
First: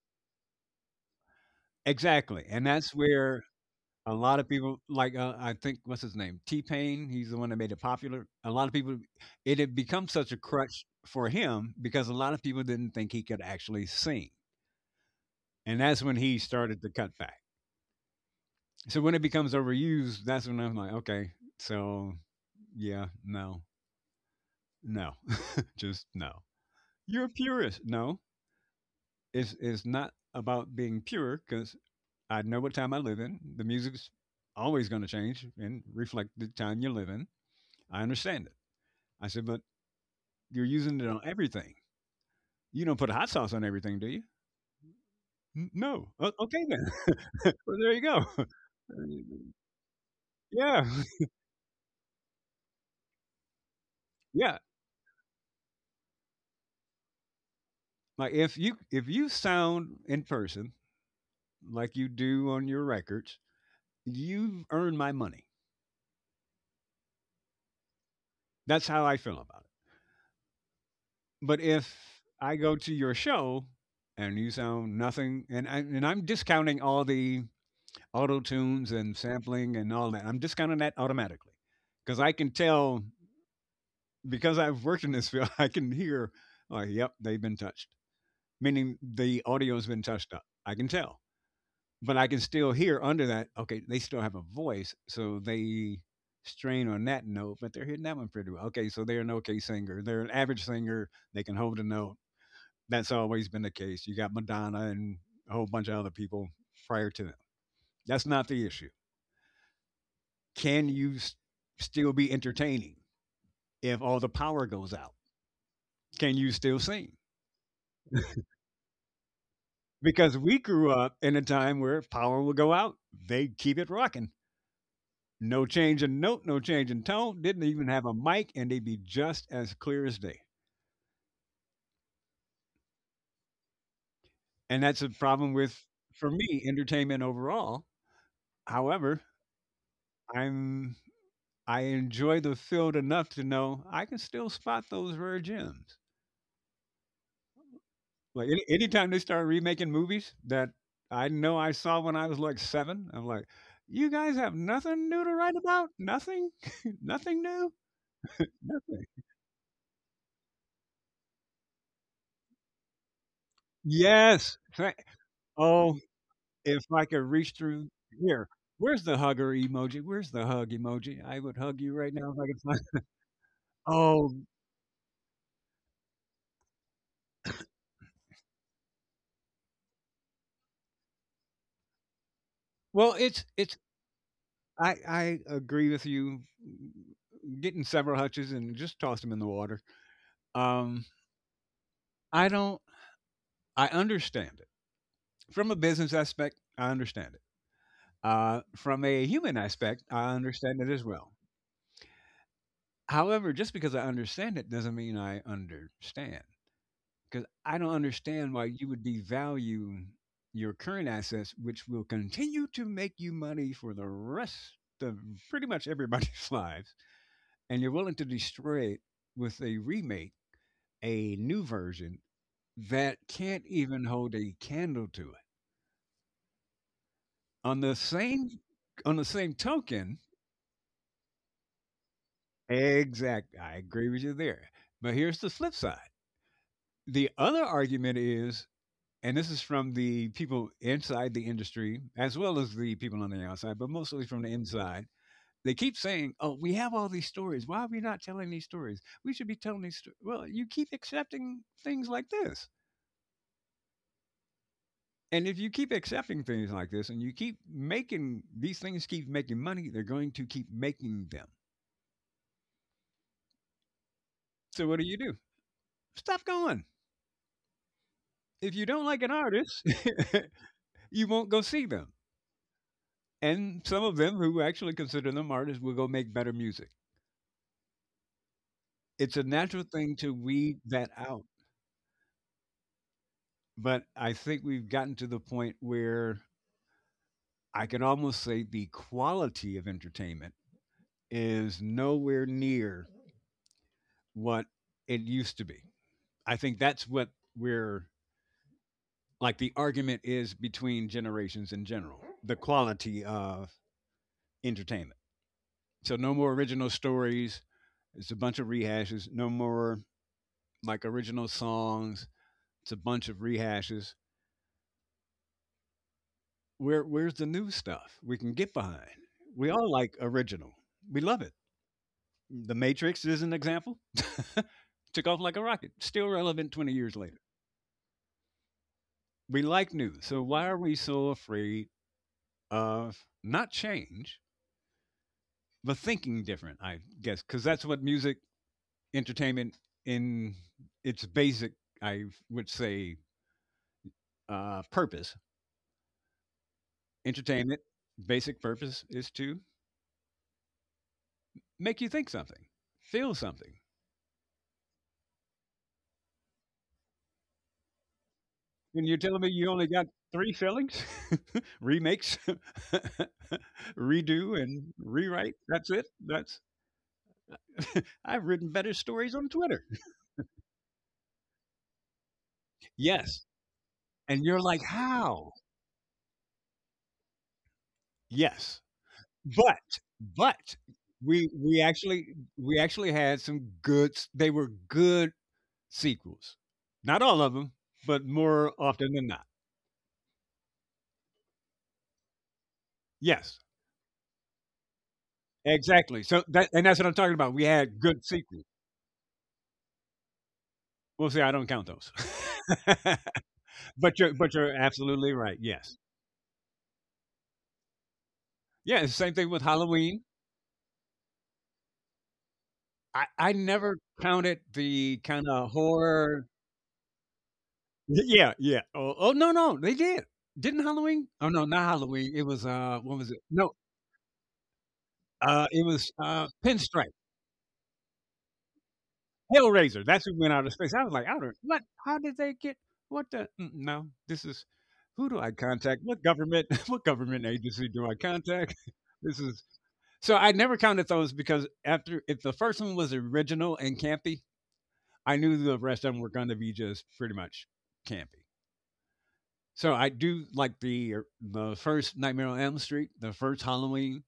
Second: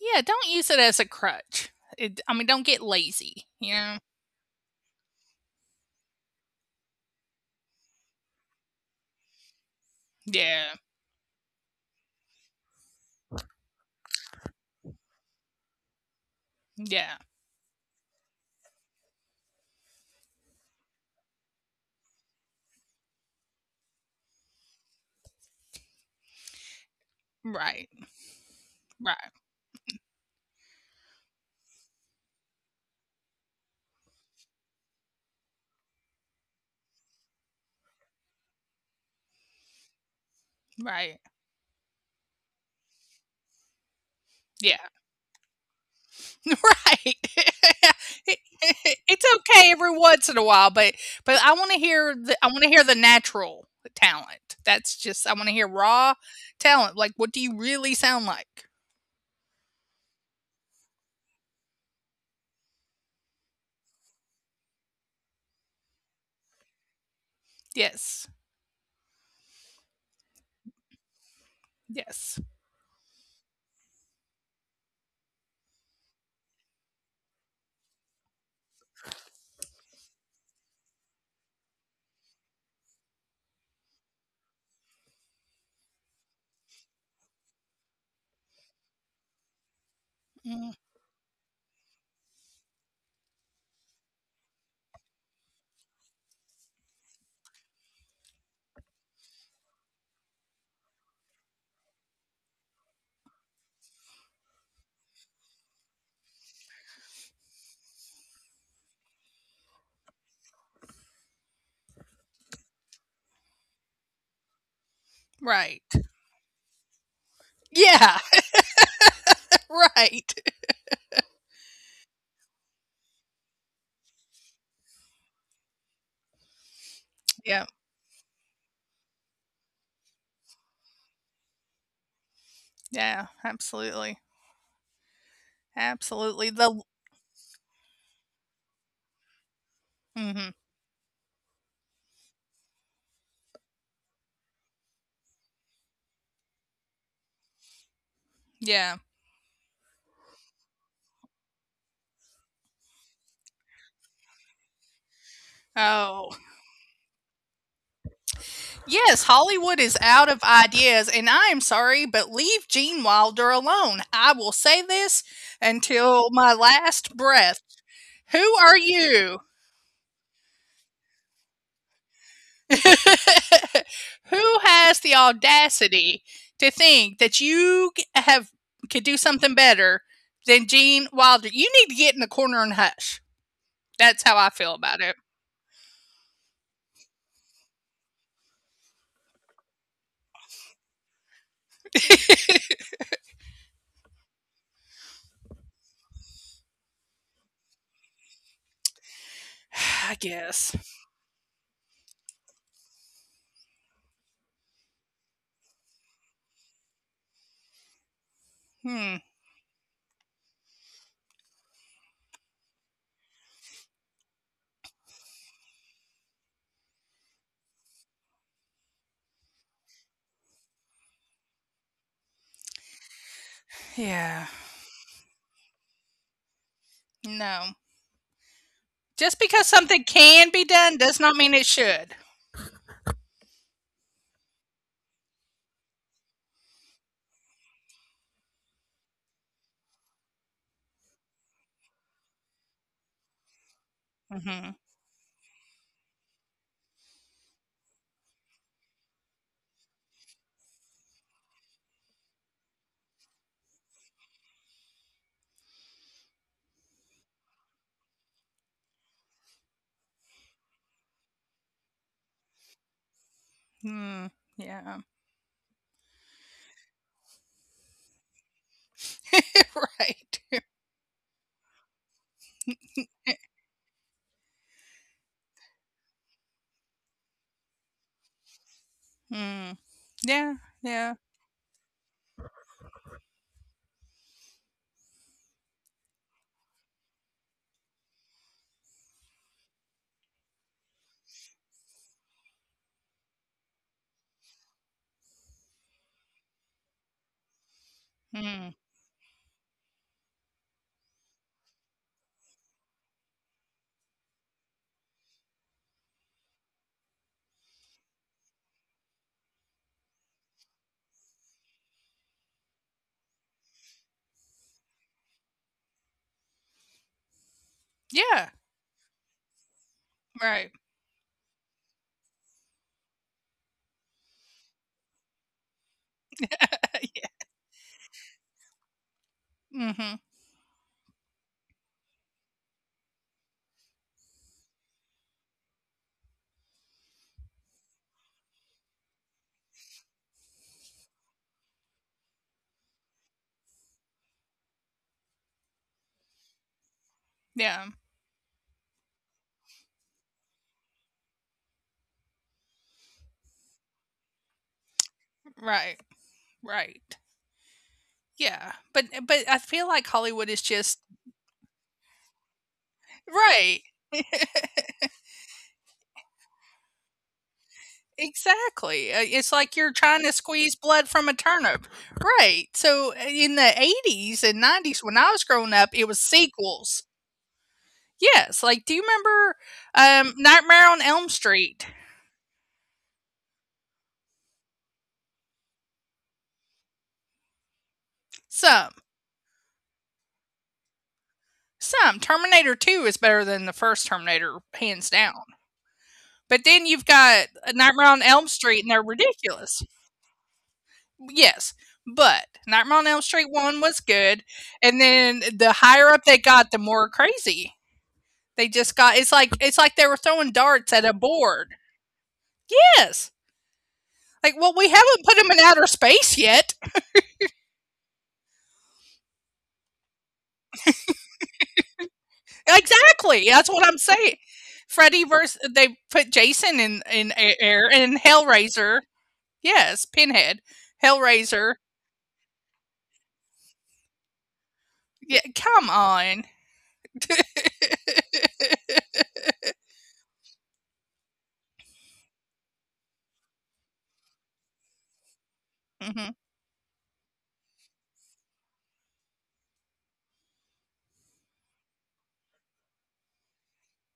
Yeah, don't use it as a crutch. It I mean, Exactly, don't and get that's where lazy, you know? a lot of people like, I think what's his name? T-Pain, he's the one that made it popular. A lot of people it had become such a Yeah, crutch for him because a lot of people didn't think he could actually sing. And that's when he started to yeah. cut back. So when it becomes overused, that's when I'm like, okay, so yeah, no. No. [LAUGHS] Just no. You're a Right, purist. No. right, It's not about being pure cuz I know what time I live in. The music's always going to change and reflect the time you live in. I understand it. I said, but you're right. using it on everything. You don't put hot sauce on everything, do you? Yeah. "N- No." "O- Okay then." Right. [LAUGHS] [LAUGHS] Well, there you go. [LAUGHS] It's okay every once in a while, but Yeah, I wanna hear the natural talent. That's yeah. just I wanna hear raw talent. Like, what do you really sound like? Like if you sound in person like you do on your records, you've earned my money. Yes. That's how I feel about it. But if Yes. I go to your show and you sound nothing, and I'm discounting all the auto tunes and sampling and all that. I'm discounting that automatically because I can tell because I've worked in this field. [LAUGHS] I can hear, oh, yep, they've been touched, meaning the audio has been Mm, touched up. I can tell, but I can still hear under that. Okay, they still have a voice, so they strain on that note, but they're hitting that one pretty well. Okay, so they're an okay singer. They're an average singer. They can hold a note. That's always been the case. You got Madonna and a whole bunch of other people prior to them. That's not the issue, can still be entertaining if all the power goes out? right. Can you still sing? Yeah, [LAUGHS] right. Because we grew up in a time where power would go out, they'd keep it rocking. No change in note, no change in Yeah, tone, didn't even have a mic, and they'd be just as clear as day. yeah, absolutely. And that's a problem with, Absolutely, the for me, entertainment overall. However, Mhm, I'm I enjoy the field enough to know I can still spot those rare gems. yeah. Like anytime they start remaking movies that I know I saw when I was like 7, I'm like, "You guys have nothing new to write Oh. about? Nothing? [LAUGHS] Nothing new? Yes, Nothing." Hollywood is out of ideas, and I am sorry, but leave Gene Wilder alone. I will say Yes. this Thank until my Oh, last if breath. I could reach through Who are here. you? Where's the hugger emoji? Where's the hug emoji? I would hug you [LAUGHS] right now if Who I could find [LAUGHS] oh, has the audacity to think that you g- have could do something better than Gene Wilder? You need to get in the corner and hush. well, That's how it's I feel about it. I agree with you. Getting several hutches and just toss them in the water. Um, I don't I understand it. From a business aspect, I understand it. From a [SIGHS] I human aspect, guess. I understand it as well. However, just because I understand it doesn't mean I understand, because I don't Hmm. understand why you would devalue your current assets, which will continue to make you money for the rest of pretty much everybody's [LAUGHS] lives, and you're willing to destroy it with a remake, a new version that can't Yeah. even hold a candle to it. No. On the same Just because on the something same can be token, done does not mean it should. exact. I agree with you there. But here's the flip side. The other argument is, and this is from the people inside the industry, as well as the people on the outside, but Hmm. mostly from the inside. They keep saying, "Oh, we have all these stories. Why are we not telling these stories? We should be telling these stories." Well, you keep accepting things like this, and if you keep accepting things like this, and you keep making these things keep making money, they're going to keep making them. Mm, yeah. So what do you do? Stop going. If you don't like an [LAUGHS] artist, right. [LAUGHS] you won't go see them. [LAUGHS] And some of them who actually consider them artists will go make better music. It's a Mm, natural thing yeah, to weed yeah. that out. But I think we've gotten to the point where I can almost say the quality of entertainment is nowhere near what it used to be. I think that's what we're Mm. like the argument is between generations in general the quality of entertainment. So, no more original stories, it's a bunch of rehashes. No more like original songs. It's a bunch of rehashes. Where's the new stuff we Yeah, can get behind? We all like right. original. We love it. The Matrix is an example. [LAUGHS] Took off like a rocket. Still relevant [LAUGHS] 20 years Yeah. later. We like Mhm. new. So why are we so afraid of not change, but thinking different, I guess, because that's what music entertainment in its basic, I would say, purpose. Entertainment, Yeah, basic purpose is to make you think something, feel something. right, right. Yeah, And but you're telling me I you only feel got like three Hollywood is fillings, just [LAUGHS] remakes, Right, [LAUGHS] redo, and rewrite. That's it. That's [LAUGHS] I've written better exactly. Stories on It's Twitter. like you're trying to squeeze blood from a turnip. Right, so Yes, in the and 80s you're and like, 90s when I how? was growing up, it was sequels. Yes, Yes, like, do you remember, but but Nightmare on Elm we Street? We actually had some good. They were good sequels. Not all of them, but more So often than not. Some. Terminator 2 is Yes, better than the first Terminator, hands down. exactly. So that and that's But what I'm then talking you've about. We got had good Nightmare sequels. on Elm Street, and they're ridiculous. Well, see, I don't count those. [LAUGHS] Yes, but Nightmare on Elm But Street you're but 1 you're was good, absolutely right, and yes. then the higher up they got, the more crazy. Yeah, it's the same They thing with just got Halloween. It's like they were throwing darts at a board. I never Yes. counted the Like, well, we kinda haven't put them in horror. outer space yet. Yeah, yeah. Oh, no, they did. Didn't Halloween? Oh, no, not Halloween, it was, what was it? No, Exactly. That's what I'm saying. Freddy it versus, was, they put Pinstripe. Jason in air, and Hellraiser. Hellraiser, that's Yes, who went out of Pinhead. space. I was like, "I don't what? Hellraiser. How did they get what the mm, no, this is who do Yeah, I come contact? What on. government [LAUGHS] what government agency do I contact? [LAUGHS] [LAUGHS] This is." So I never counted those because after if the first one was original and campy, I knew the rest of them were Hmm. going to be just pretty much campy. So I do like the first Nightmare on Elm Street, the first Halloween.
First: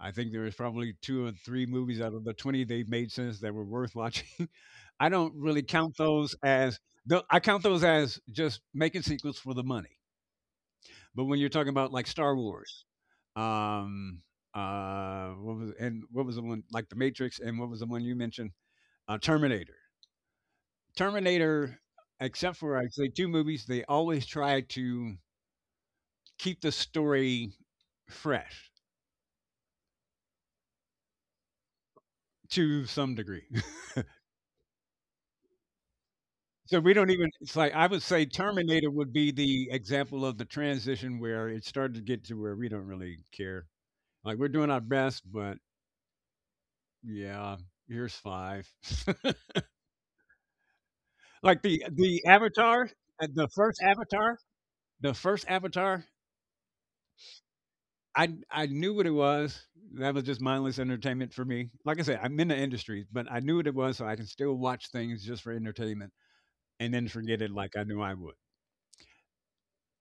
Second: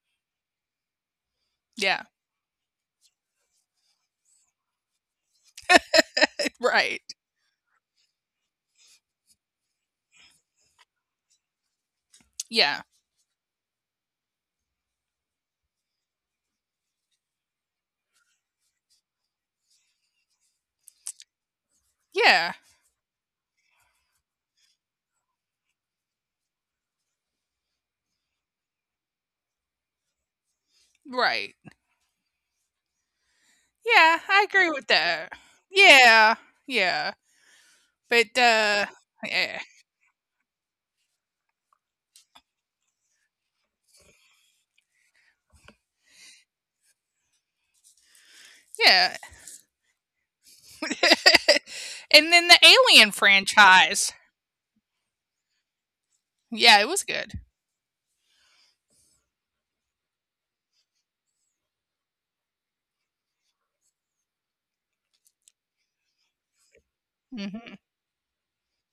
I think there was probably two or three movies Yeah, out of the 20 they've made since that were worth watching. [LAUGHS] I don't really count those [LAUGHS] as. right. I count those as just making sequels for the money. But when you're talking about like Star Yeah, Wars, um, what was and what was the one like The Matrix, and what was the one you mentioned? Terminator. Terminator, except yeah, for I'd say two movies, they always try to keep the story fresh right. to some degree. Yeah, I agree with that. Yeah, [LAUGHS] so we don't yeah, even. It's like I would say but Terminator would be the yeah, example of the transition where it started to get to where we don't really care. Like we're doing our best, but yeah, here's five. [LAUGHS] yeah. Like the [LAUGHS] the And Avatar, then the the Alien first Avatar, franchise. the first Avatar, Yeah, it was good. I knew what it was. That was just mindless entertainment for me. Like I said, I'm in the industry, but I knew what it was, so I can still watch things just for entertainment and then forget it like I knew I would. Hmm.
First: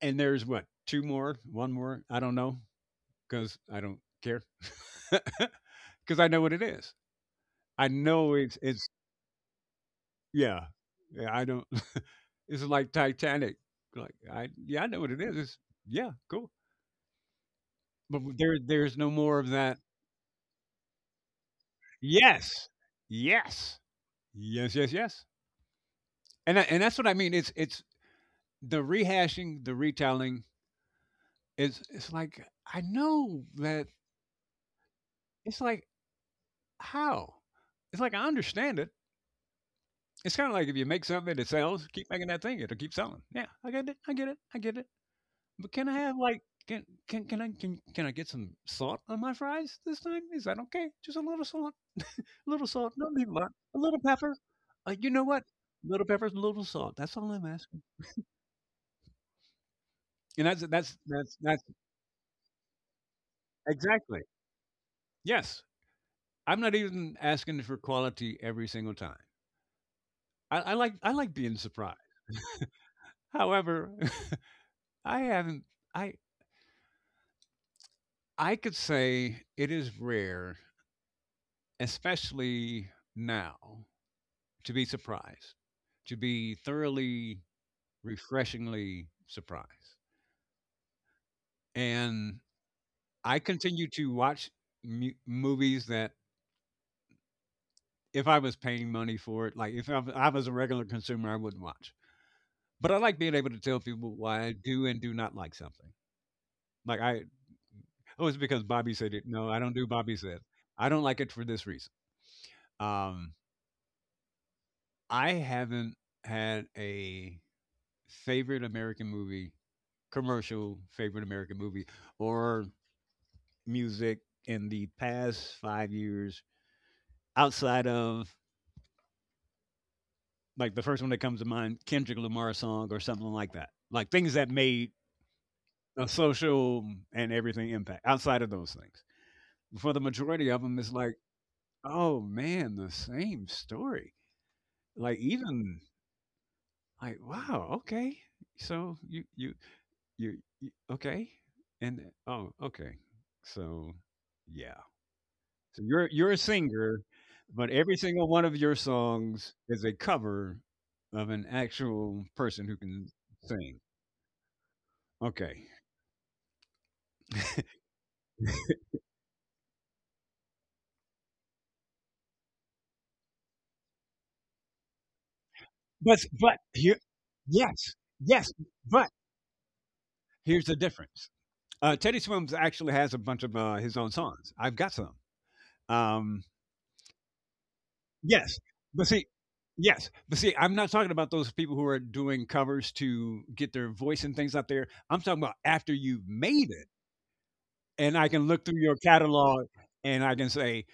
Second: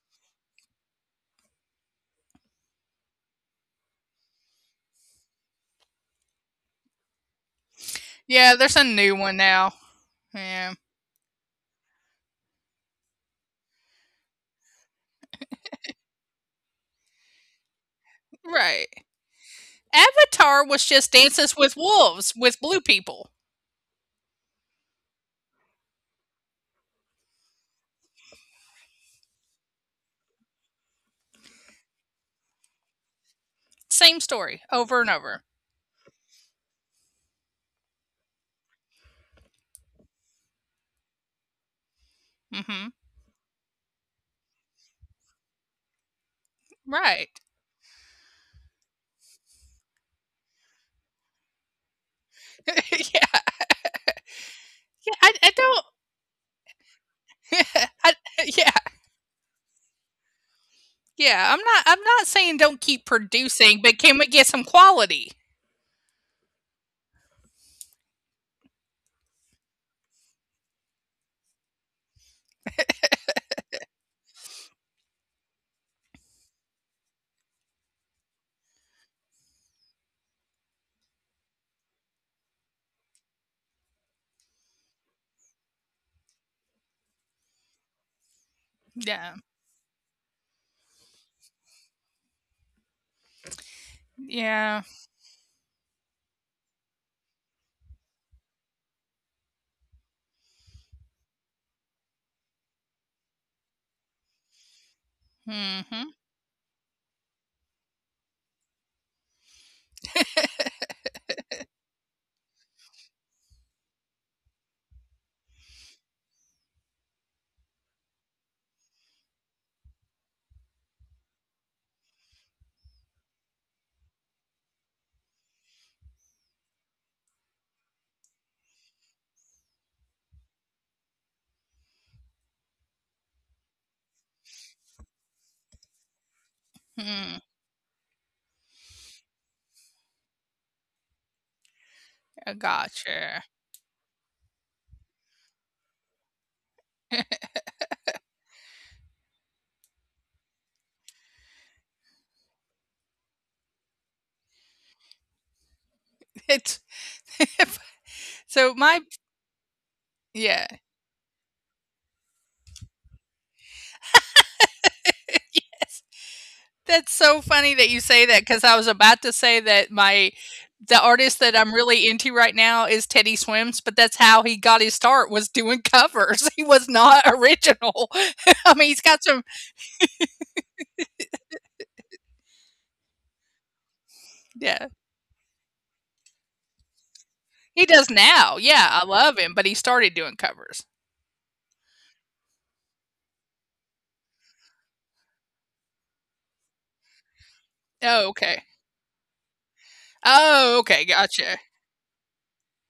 And there's what two more, one more, I don't know, because I don't care, [LAUGHS] because I know what it is. I know Yeah, it's there's a new one now. Yeah, Yeah, yeah. I don't. [LAUGHS] It's like Titanic. Like I yeah, I know what it is. It's, yeah, cool. But w there there's no right. more of that. Avatar was just Dances with Wolves Yes. with blue people. Yes. Yes, yes, yes. And that's what I mean, it's the rehashing, the retelling, it's like, I know that Same story over and over. it's like, how? It's like, I understand it. It's kinda like if you make something that sells, keep making that thing, it'll keep Hmm. selling. Yeah, I get it, I get it, I get it. But can I have, like can can can Right. I can can I get some salt on my fries this time? Is that okay? Just a little salt? A little salt, don't [LAUGHS] be yeah, much, a little pepper. You know what? I don't. Little pepper, little salt. That's all I'm asking. [LAUGHS] I, yeah, And that's that's yeah. I'm that's not. I'm that's not saying don't keep producing, but can we get exactly. some quality? Yes. I'm not even asking for quality every single time. I like being surprised. However, [LAUGHS] I haven't. I I could say it is rare, especially now, to be surprised, to be thoroughly, Yeah, refreshingly surprised. And I continue to yeah. watch movies that if I was paying money for it, like if I, I was a regular consumer, I wouldn't watch. But I like being able to tell people why I do and do not Mm-hmm. like something. Like oh, it's because Bobby said it. No, I don't do Bobby said. I don't like it for this reason. Um, I haven't had a favorite American movie, commercial favorite American movie, or music in the past 5 years outside of like the first one that comes to mind, Kendrick Lamar song or something like that. Like things that made a Mm, social and everything impact outside of those things. For the majority of them, it's like, I oh gotcha. [LAUGHS] man, the same story. Like even like wow, okay, so you okay, and oh okay, so yeah, so It's you're a [LAUGHS] singer, but so every my single one of your songs Yeah. is a cover of an actual person who can sing. Okay, That's so funny that you say that, because I was about to say that my the artist that I'm really into right now is Teddy Swims, but that's how he got his start, was doing covers. [LAUGHS] but He was but not here, original. yes, [LAUGHS] I mean, he's yes, got some. but here's the difference. Teddy Swims actually has a bunch of his Yeah, own songs. I've got some. Um, he does now. Yeah, I love him, but he yes, started but doing see, covers. yes, but see, I'm not talking about those people who are doing covers to get their voice and things out there. I'm talking about after you've Oh, made it, okay. and I can look through Oh, your okay, catalog gotcha. and I can say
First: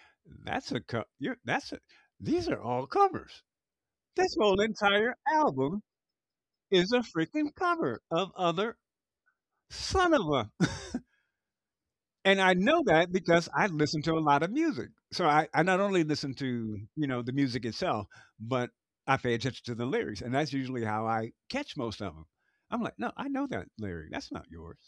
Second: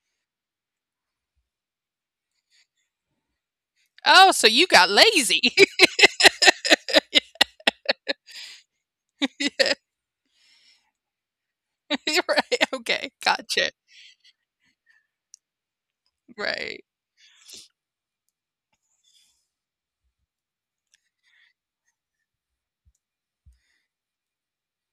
that's a co- you're, that's a, these are all covers. Oh, so This you whole got entire lazy. [LAUGHS] album is a freaking cover of other son of a. Right, And I know okay, that because gotcha. I listen to a lot of music. So I not only listen Right. to, you know, the music itself, but I pay attention to the lyrics. And that's usually how I catch most of them. I'm like, no, I know that lyric. That's not yours.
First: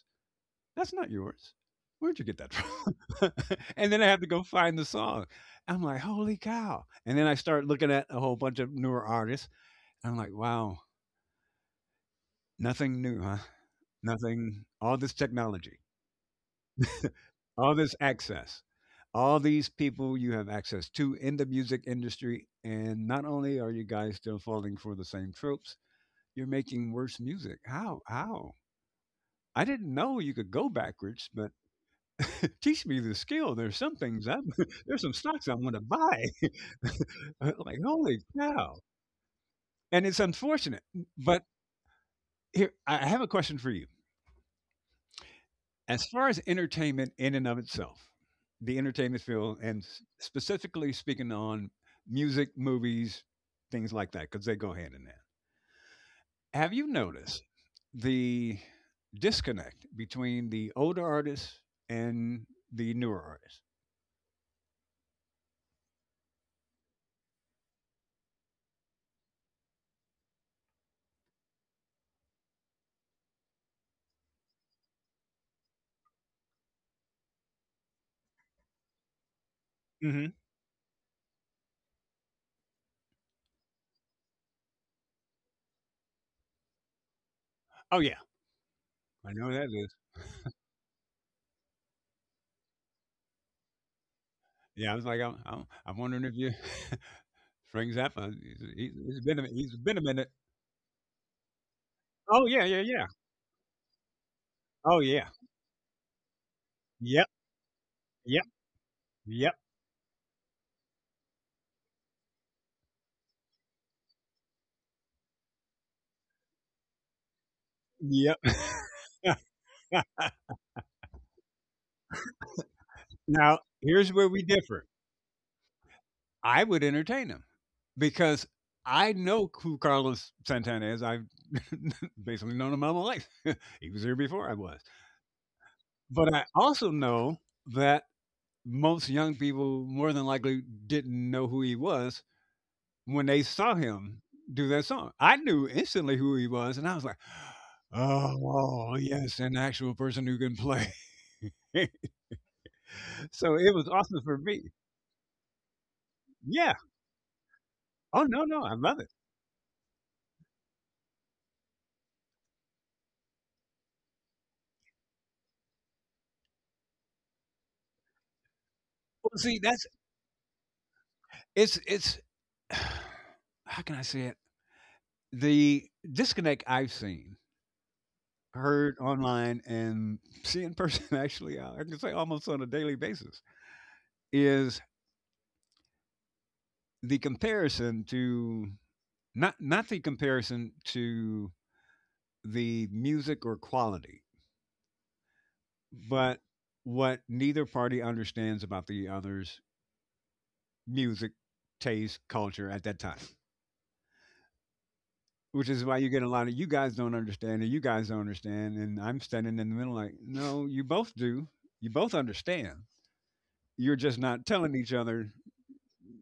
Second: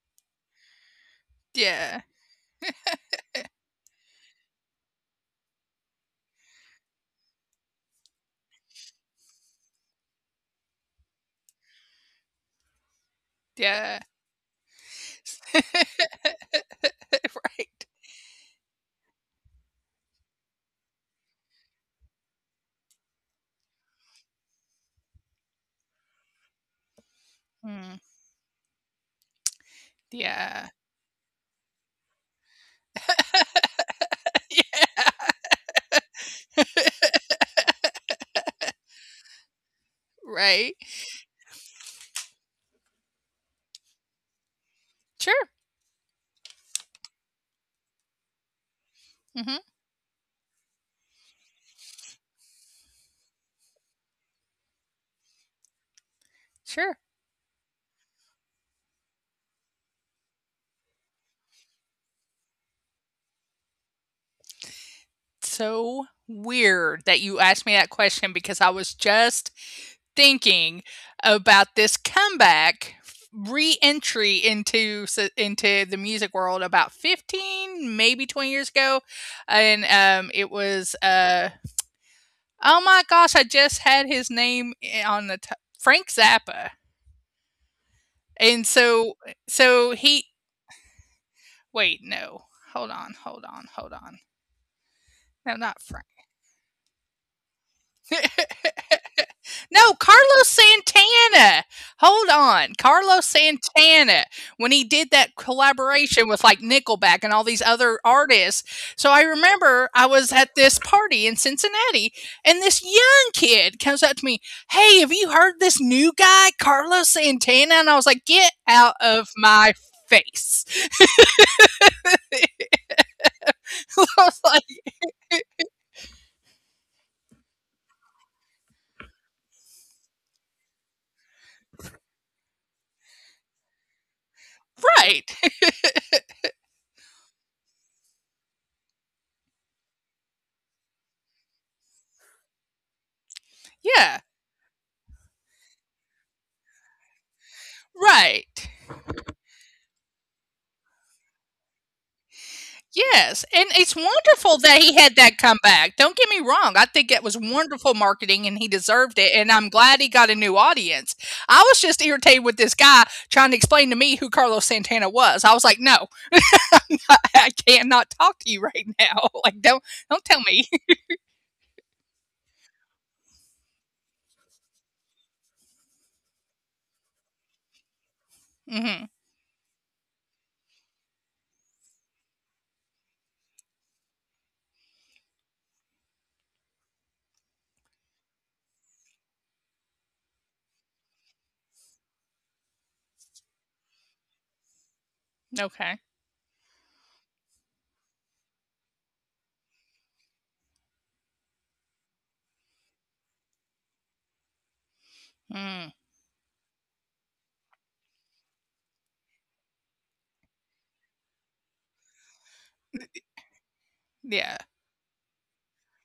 That's not yours. Yeah, Where'd you get that from? [LAUGHS] And then I have to go find the song. I'm like, holy cow. And then I start looking at a whole bunch of newer artists. I'm like, wow, nothing new, huh? yeah, Nothing, all this technology. [LAUGHS] All right. this access, all these people you have access to in the music industry, and not only are you guys still falling for the same tropes, you're making worse music. How? Mm, How? I didn't know you could go yeah. backwards, but [LAUGHS] teach me the skill. There's some things [LAUGHS] [LAUGHS] there's some Yeah, stocks I want to buy. [LAUGHS] Like holy cow! And it's unfortunate, right. but here I have a question for you. Sure, As far as entertainment in and of itself, the entertainment field, and mhm, specifically speaking on music, movies, things like that, because they go hand in hand. Have you noticed sure. the disconnect between the older artists and the newer artists? So weird that you asked me that question, because I was just thinking about this comeback, reentry into the music world about 15, maybe 20 years ago, Hmm. and, it was, oh my gosh, I just had his name on the t- Frank Zappa. Oh yeah, I And know that so is. so he wait, no. Hold on, hold on, hold on. Yeah, I was like, I'm No, wondering if not you Frank. [LAUGHS] Frank Zappa. [LAUGHS] He's been a minute. No, Carlos Santana. Oh yeah, yeah, Hold yeah. on. Carlos Santana, Oh when yeah. he did that collaboration with like Yep, Nickelback and all these yep, other artists. So I remember I was at this party in Cincinnati and this young kid comes up to me, "Hey, have you heard this new guy, Carlos Santana?" And I was yep, like, "Get out yep. of my [LAUGHS] face." Now, here's [LAUGHS] I where we was differ. like, I would entertain him because I know who Carlos Santana is. I've [LAUGHS] basically known him all my life. [LAUGHS] He was here before I was. Right. [LAUGHS] But I also know that most young people more than likely didn't know who he was when they saw him Yeah. do that song. I knew instantly who he was, and I was like, Right. oh, yes, an actual person who can play. [LAUGHS] Yes, So and it was it's awesome for me. wonderful that he had that comeback, don't get me Yeah. wrong, I think it was wonderful Oh, no, marketing and no. I he love it. deserved it, and I'm glad he got a new audience. I was just irritated with this guy trying to explain to me who Carlos Santana was. I was like, "No, [LAUGHS] I cannot talk to you right Well, now, [LAUGHS] see, like, that's. Don't tell me." [LAUGHS] It's [SIGHS] how can I say it? The disconnect I've seen, heard Mhm, online, and see in person, [LAUGHS] actually, I can say almost on a daily basis, is the comparison to not the comparison to the music or quality, okay. but what neither party understands about the other's music, taste, culture at that time. Which is why Mm, you get a lot of you guys don't understand, or you guys don't understand, and I'm standing in the middle like, no, you both do. You both understand. You're just not yeah, telling each other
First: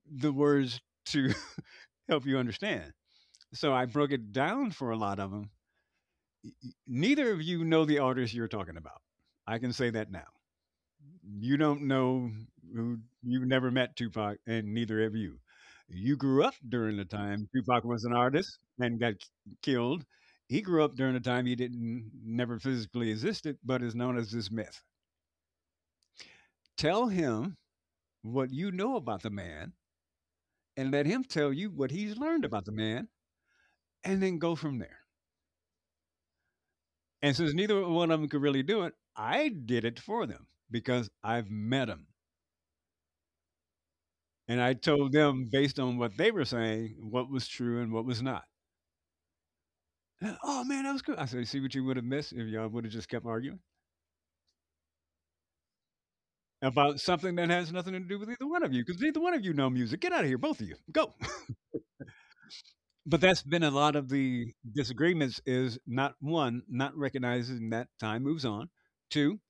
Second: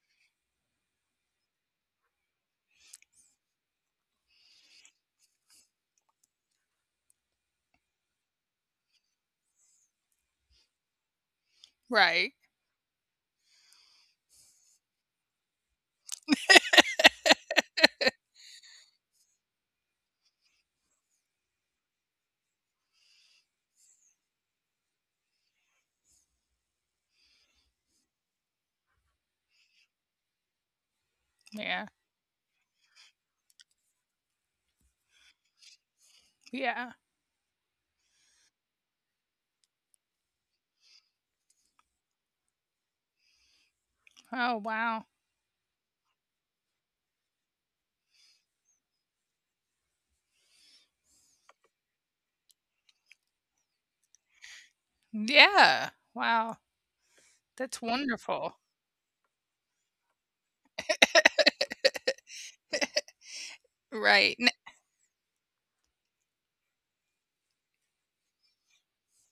the words to [LAUGHS] help you understand. So I broke it down for a lot of them. Neither of you know the artist you're talking about. I can say that now. You don't know right, who. You've never met Tupac, and neither have you. You grew up during the time Tupac was an artist and got killed. He grew up during the time he didn't never physically existed, but is known as this myth. Tell him what you know about the man, and let him tell you what yeah, he's learned about the man, and then go from there. yeah. And since neither one of them could really do it, I did it for them because I've met him. And Oh, I told wow. them based on what they were saying, what was true and what was not. "Oh, man, that was cool." I said, "See what you would have missed if y'all would have just kept arguing Yeah, wow, about something that has nothing that's to do with either one wonderful. of you, because neither one of you know music. Get out of here, both of you. Go." [LAUGHS] But that's been a lot of Right, the n disagreements is, not one, not recognizing that time moves on. Two,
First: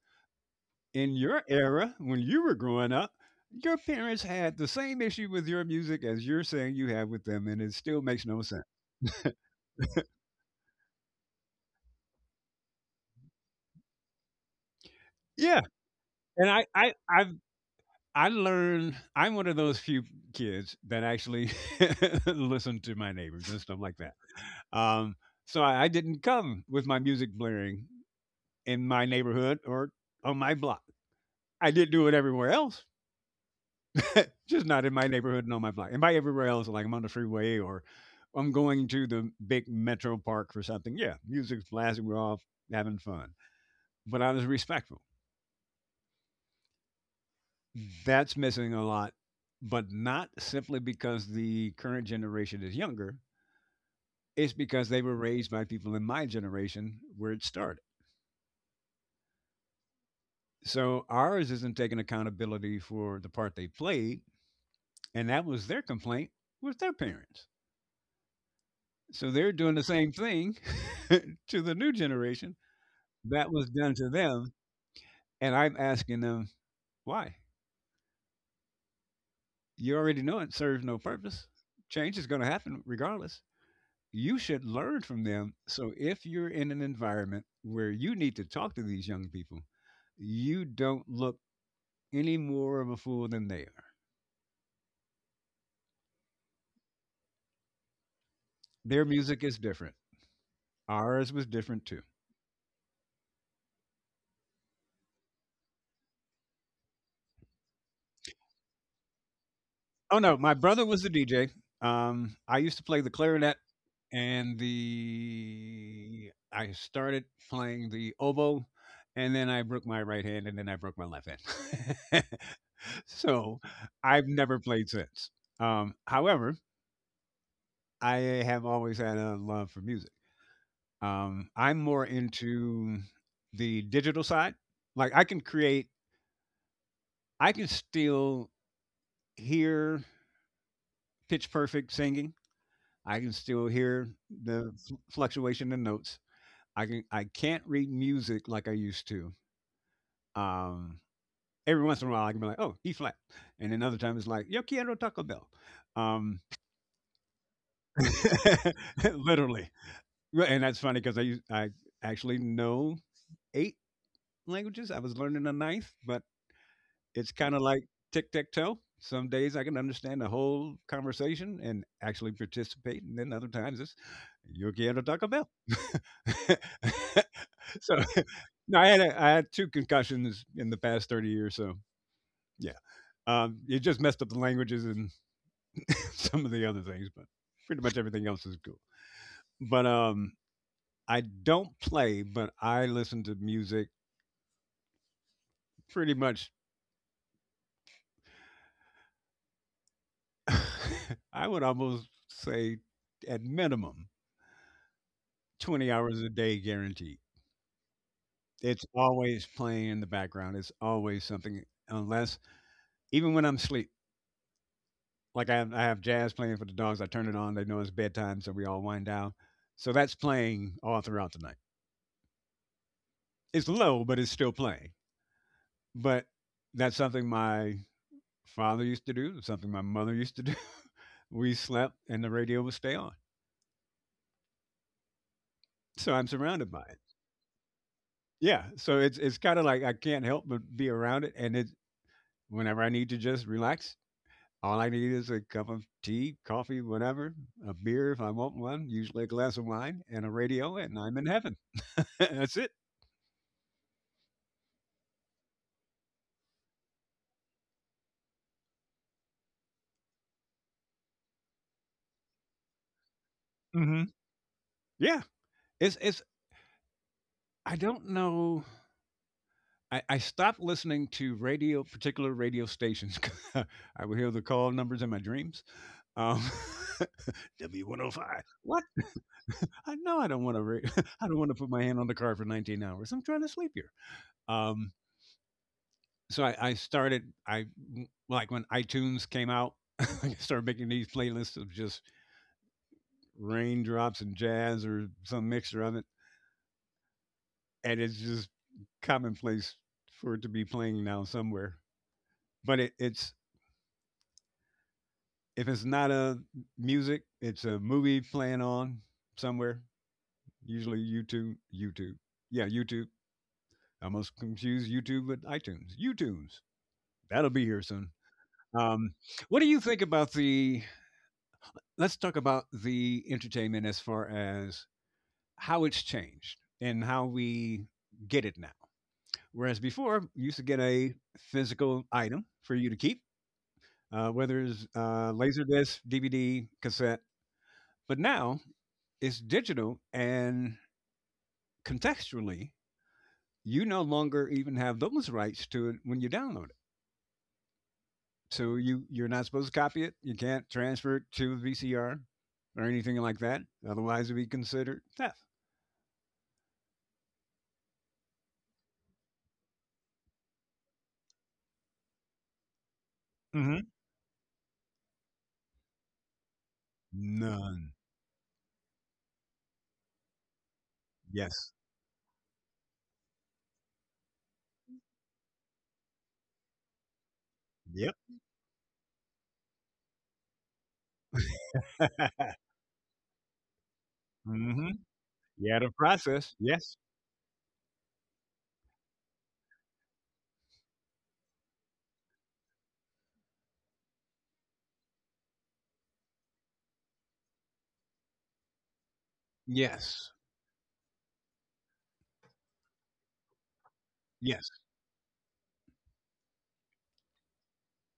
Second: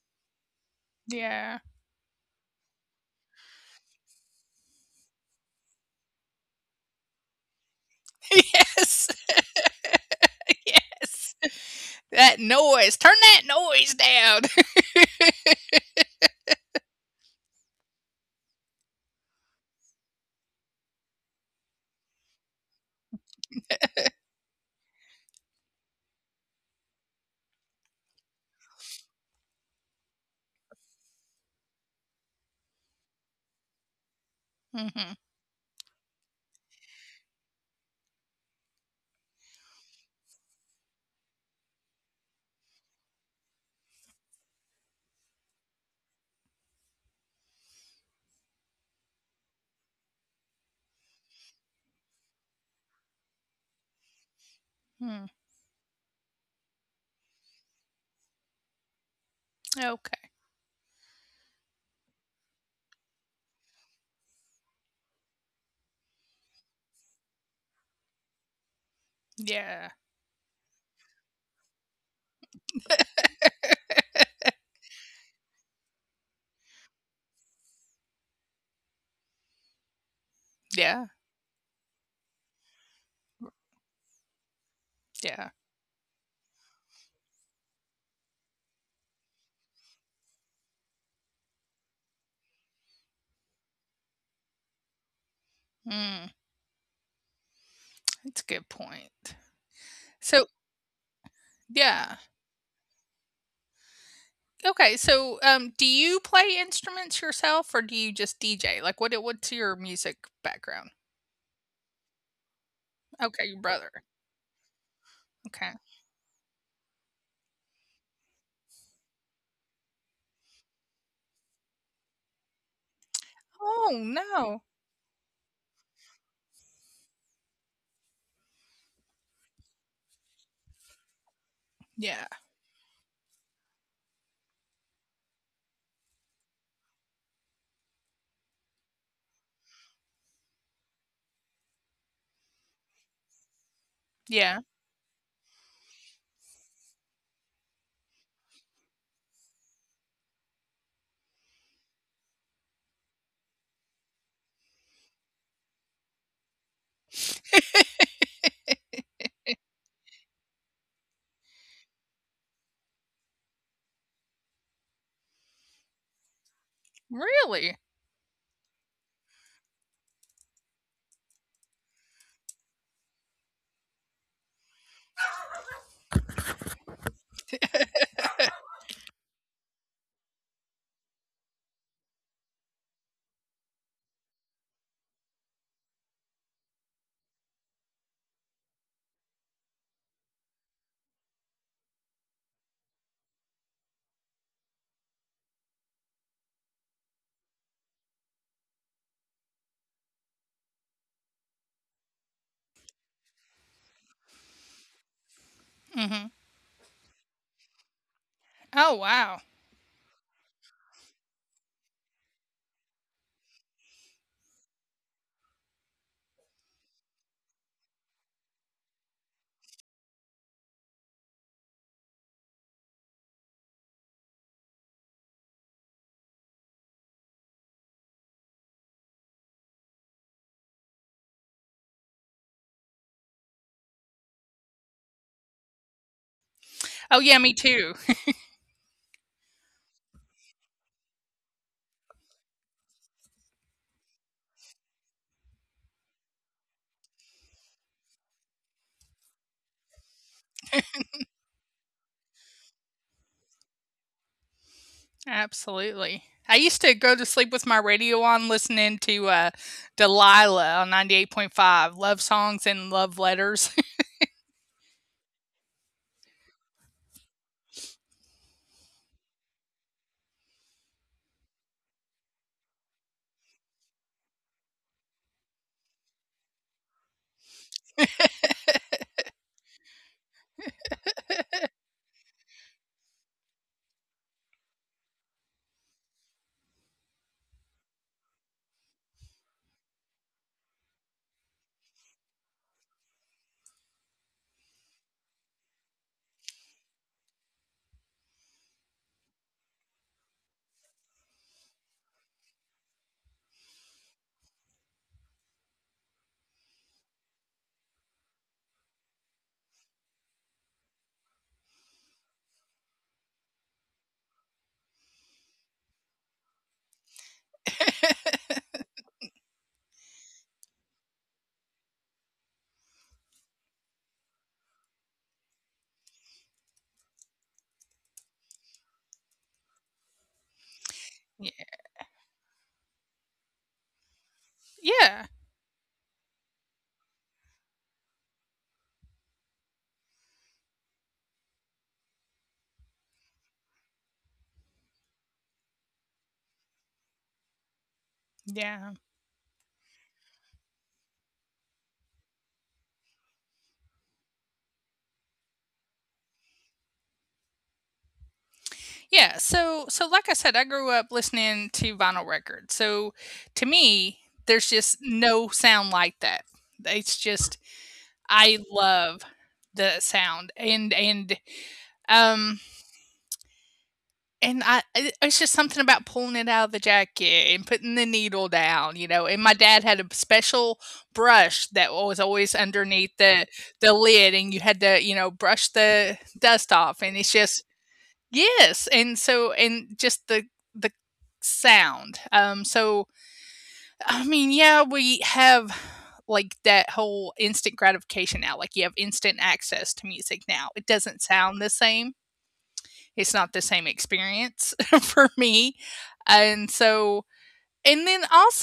in your Yeah. era, when you were growing up, your parents had the same issue with your music as you're saying you have with them, and it still makes no [LAUGHS] sense. Yes, [LAUGHS] yes. That noise. Turn that noise down. Yeah. And I learned I'm one of those few kids that actually [LAUGHS] listen to my neighbors and stuff like that. Um, so I didn't come with my music blaring in my neighborhood or on my block. I did do it everywhere else, [LAUGHS] just [LAUGHS] not in my mm-hmm. neighborhood and on my block. And by everywhere else, like I'm on the freeway or I'm going to the big metro park for something. Yeah, music's blasting. We're all having fun. But I was respectful. That's missing a lot, but not simply because the current generation is younger. It's because they were Mm. raised by people in my generation where it started. Okay. So ours isn't taking accountability for the part they played, and that was their complaint with their parents. So they're doing the same Yeah. thing [LAUGHS] to the new generation that was done to them, and I'm asking them why. You already know it serves no Yeah. purpose. Change is going to happen regardless. You should learn from them. Yeah. So if you're in an environment where you need to talk to these young people, you don't look any more of a fool than they are. Mm. That's a good Their music is point. different. So, Ours was different too. yeah. Okay. So, do you play instruments yourself, or do you just DJ? Like, what? What's your Oh no, my music brother was the background? DJ. I used to play the clarinet Okay. Your brother. and Okay. the I started playing the oboe, and then I broke my right hand, and then I broke my left hand. [LAUGHS] So Oh, I've never played no. since. However, I have always had a love for music. I'm more Yeah. into the digital side. Like I can still hear pitch perfect singing. I can still hear the Yeah. Fluctuation in notes. I can't read music like I used to. Um, every once in a while, I can be like, "Oh, E flat," and then other time it's like, "Yo quiero Taco Bell," um, [LAUGHS] literally. Well, and that's funny because I actually know 8 languages. I was learning a ninth, but it's kind of like Really? tic tac toe. Some days I can understand the whole conversation and actually participate, and then other times it's you can't talk about. [LAUGHS] So no, I had two concussions in the past 30 years. So yeah, it just messed up the languages and [LAUGHS] some of the other things, but pretty much everything else is cool. But I don't play, but I listen to music pretty much. [LAUGHS] I would almost say at minimum 20 hours a Hmm. day guaranteed. It's Oh, always wow. playing in the background. It's always something, unless even when I'm asleep. Like I have jazz playing for the dogs. I turn it on. They know it's bedtime, so we all wind down. So that's playing all throughout the night. It's low, but it's still playing. But that's something my father used to do. Something my mother used to do. [LAUGHS] We slept, and the radio would stay on. So I'm surrounded by it. Oh, yeah. Me too. Yeah. So it's kind of like I can't help but be around it. And it Whenever I need to just relax, all I need is a cup of tea, coffee, whatever, a beer if I want one, usually a glass of wine, and a radio, and I'm in heaven. [LAUGHS] That's it. Absolutely. I used to go to sleep with my radio on listening to, Delilah on 98.5, love songs and love letters. Mhm. Yeah. It's I don't know. I stopped listening to radio, particular radio stations. [LAUGHS] I would hear the call numbers in my dreams. Um, [LAUGHS] W105. What? [LAUGHS] I know I don't want to. [LAUGHS] I don't want to put my hand on the car for 19 hours. I'm trying to sleep here. Um, So I like, when iTunes came out, [LAUGHS] I started making these playlists of just raindrops and jazz or some mixture of it, and it's just commonplace for it to be playing now somewhere. But it it's if it's not a music, it's a movie playing on somewhere, usually YouTube. Yeah, YouTube. I almost confuse YouTube with iTunes. YouTunes. That'll be here soon. Um, what do you think about the Let's talk about the entertainment as far as how it's changed and how we get it now. Whereas before, you used to get a [LAUGHS] Ye physical item for you to keep, whether it's yeah. Laser disc, DVD, cassette. But now it's digital and, contextually, you no longer even have those rights to it when you download it. So Yeah. you're not supposed to copy it. You can't transfer it to a VCR or anything like that. Otherwise, it would be considered theft. Yeah, so so like I said, I grew up listening to vinyl records, so to Mhm. me, there's just no sound like that. It's just None. I love the sound, and, Yes. um and I it's just something about pulling it out of the jacket and putting Yep. the needle down, you know, and my dad had a special brush that was always underneath the lid, and you had to, Mhm. you know, brush Yeah, the the process. dust off, Yes. and it's just Yes, and so and just the the sound. So, I mean, yeah, we have, like, that whole instant gratification now, like, you have instant access to music now. Yes. It doesn't sound the same, it's not the same experience [LAUGHS] Yes. for me. And so, and then also,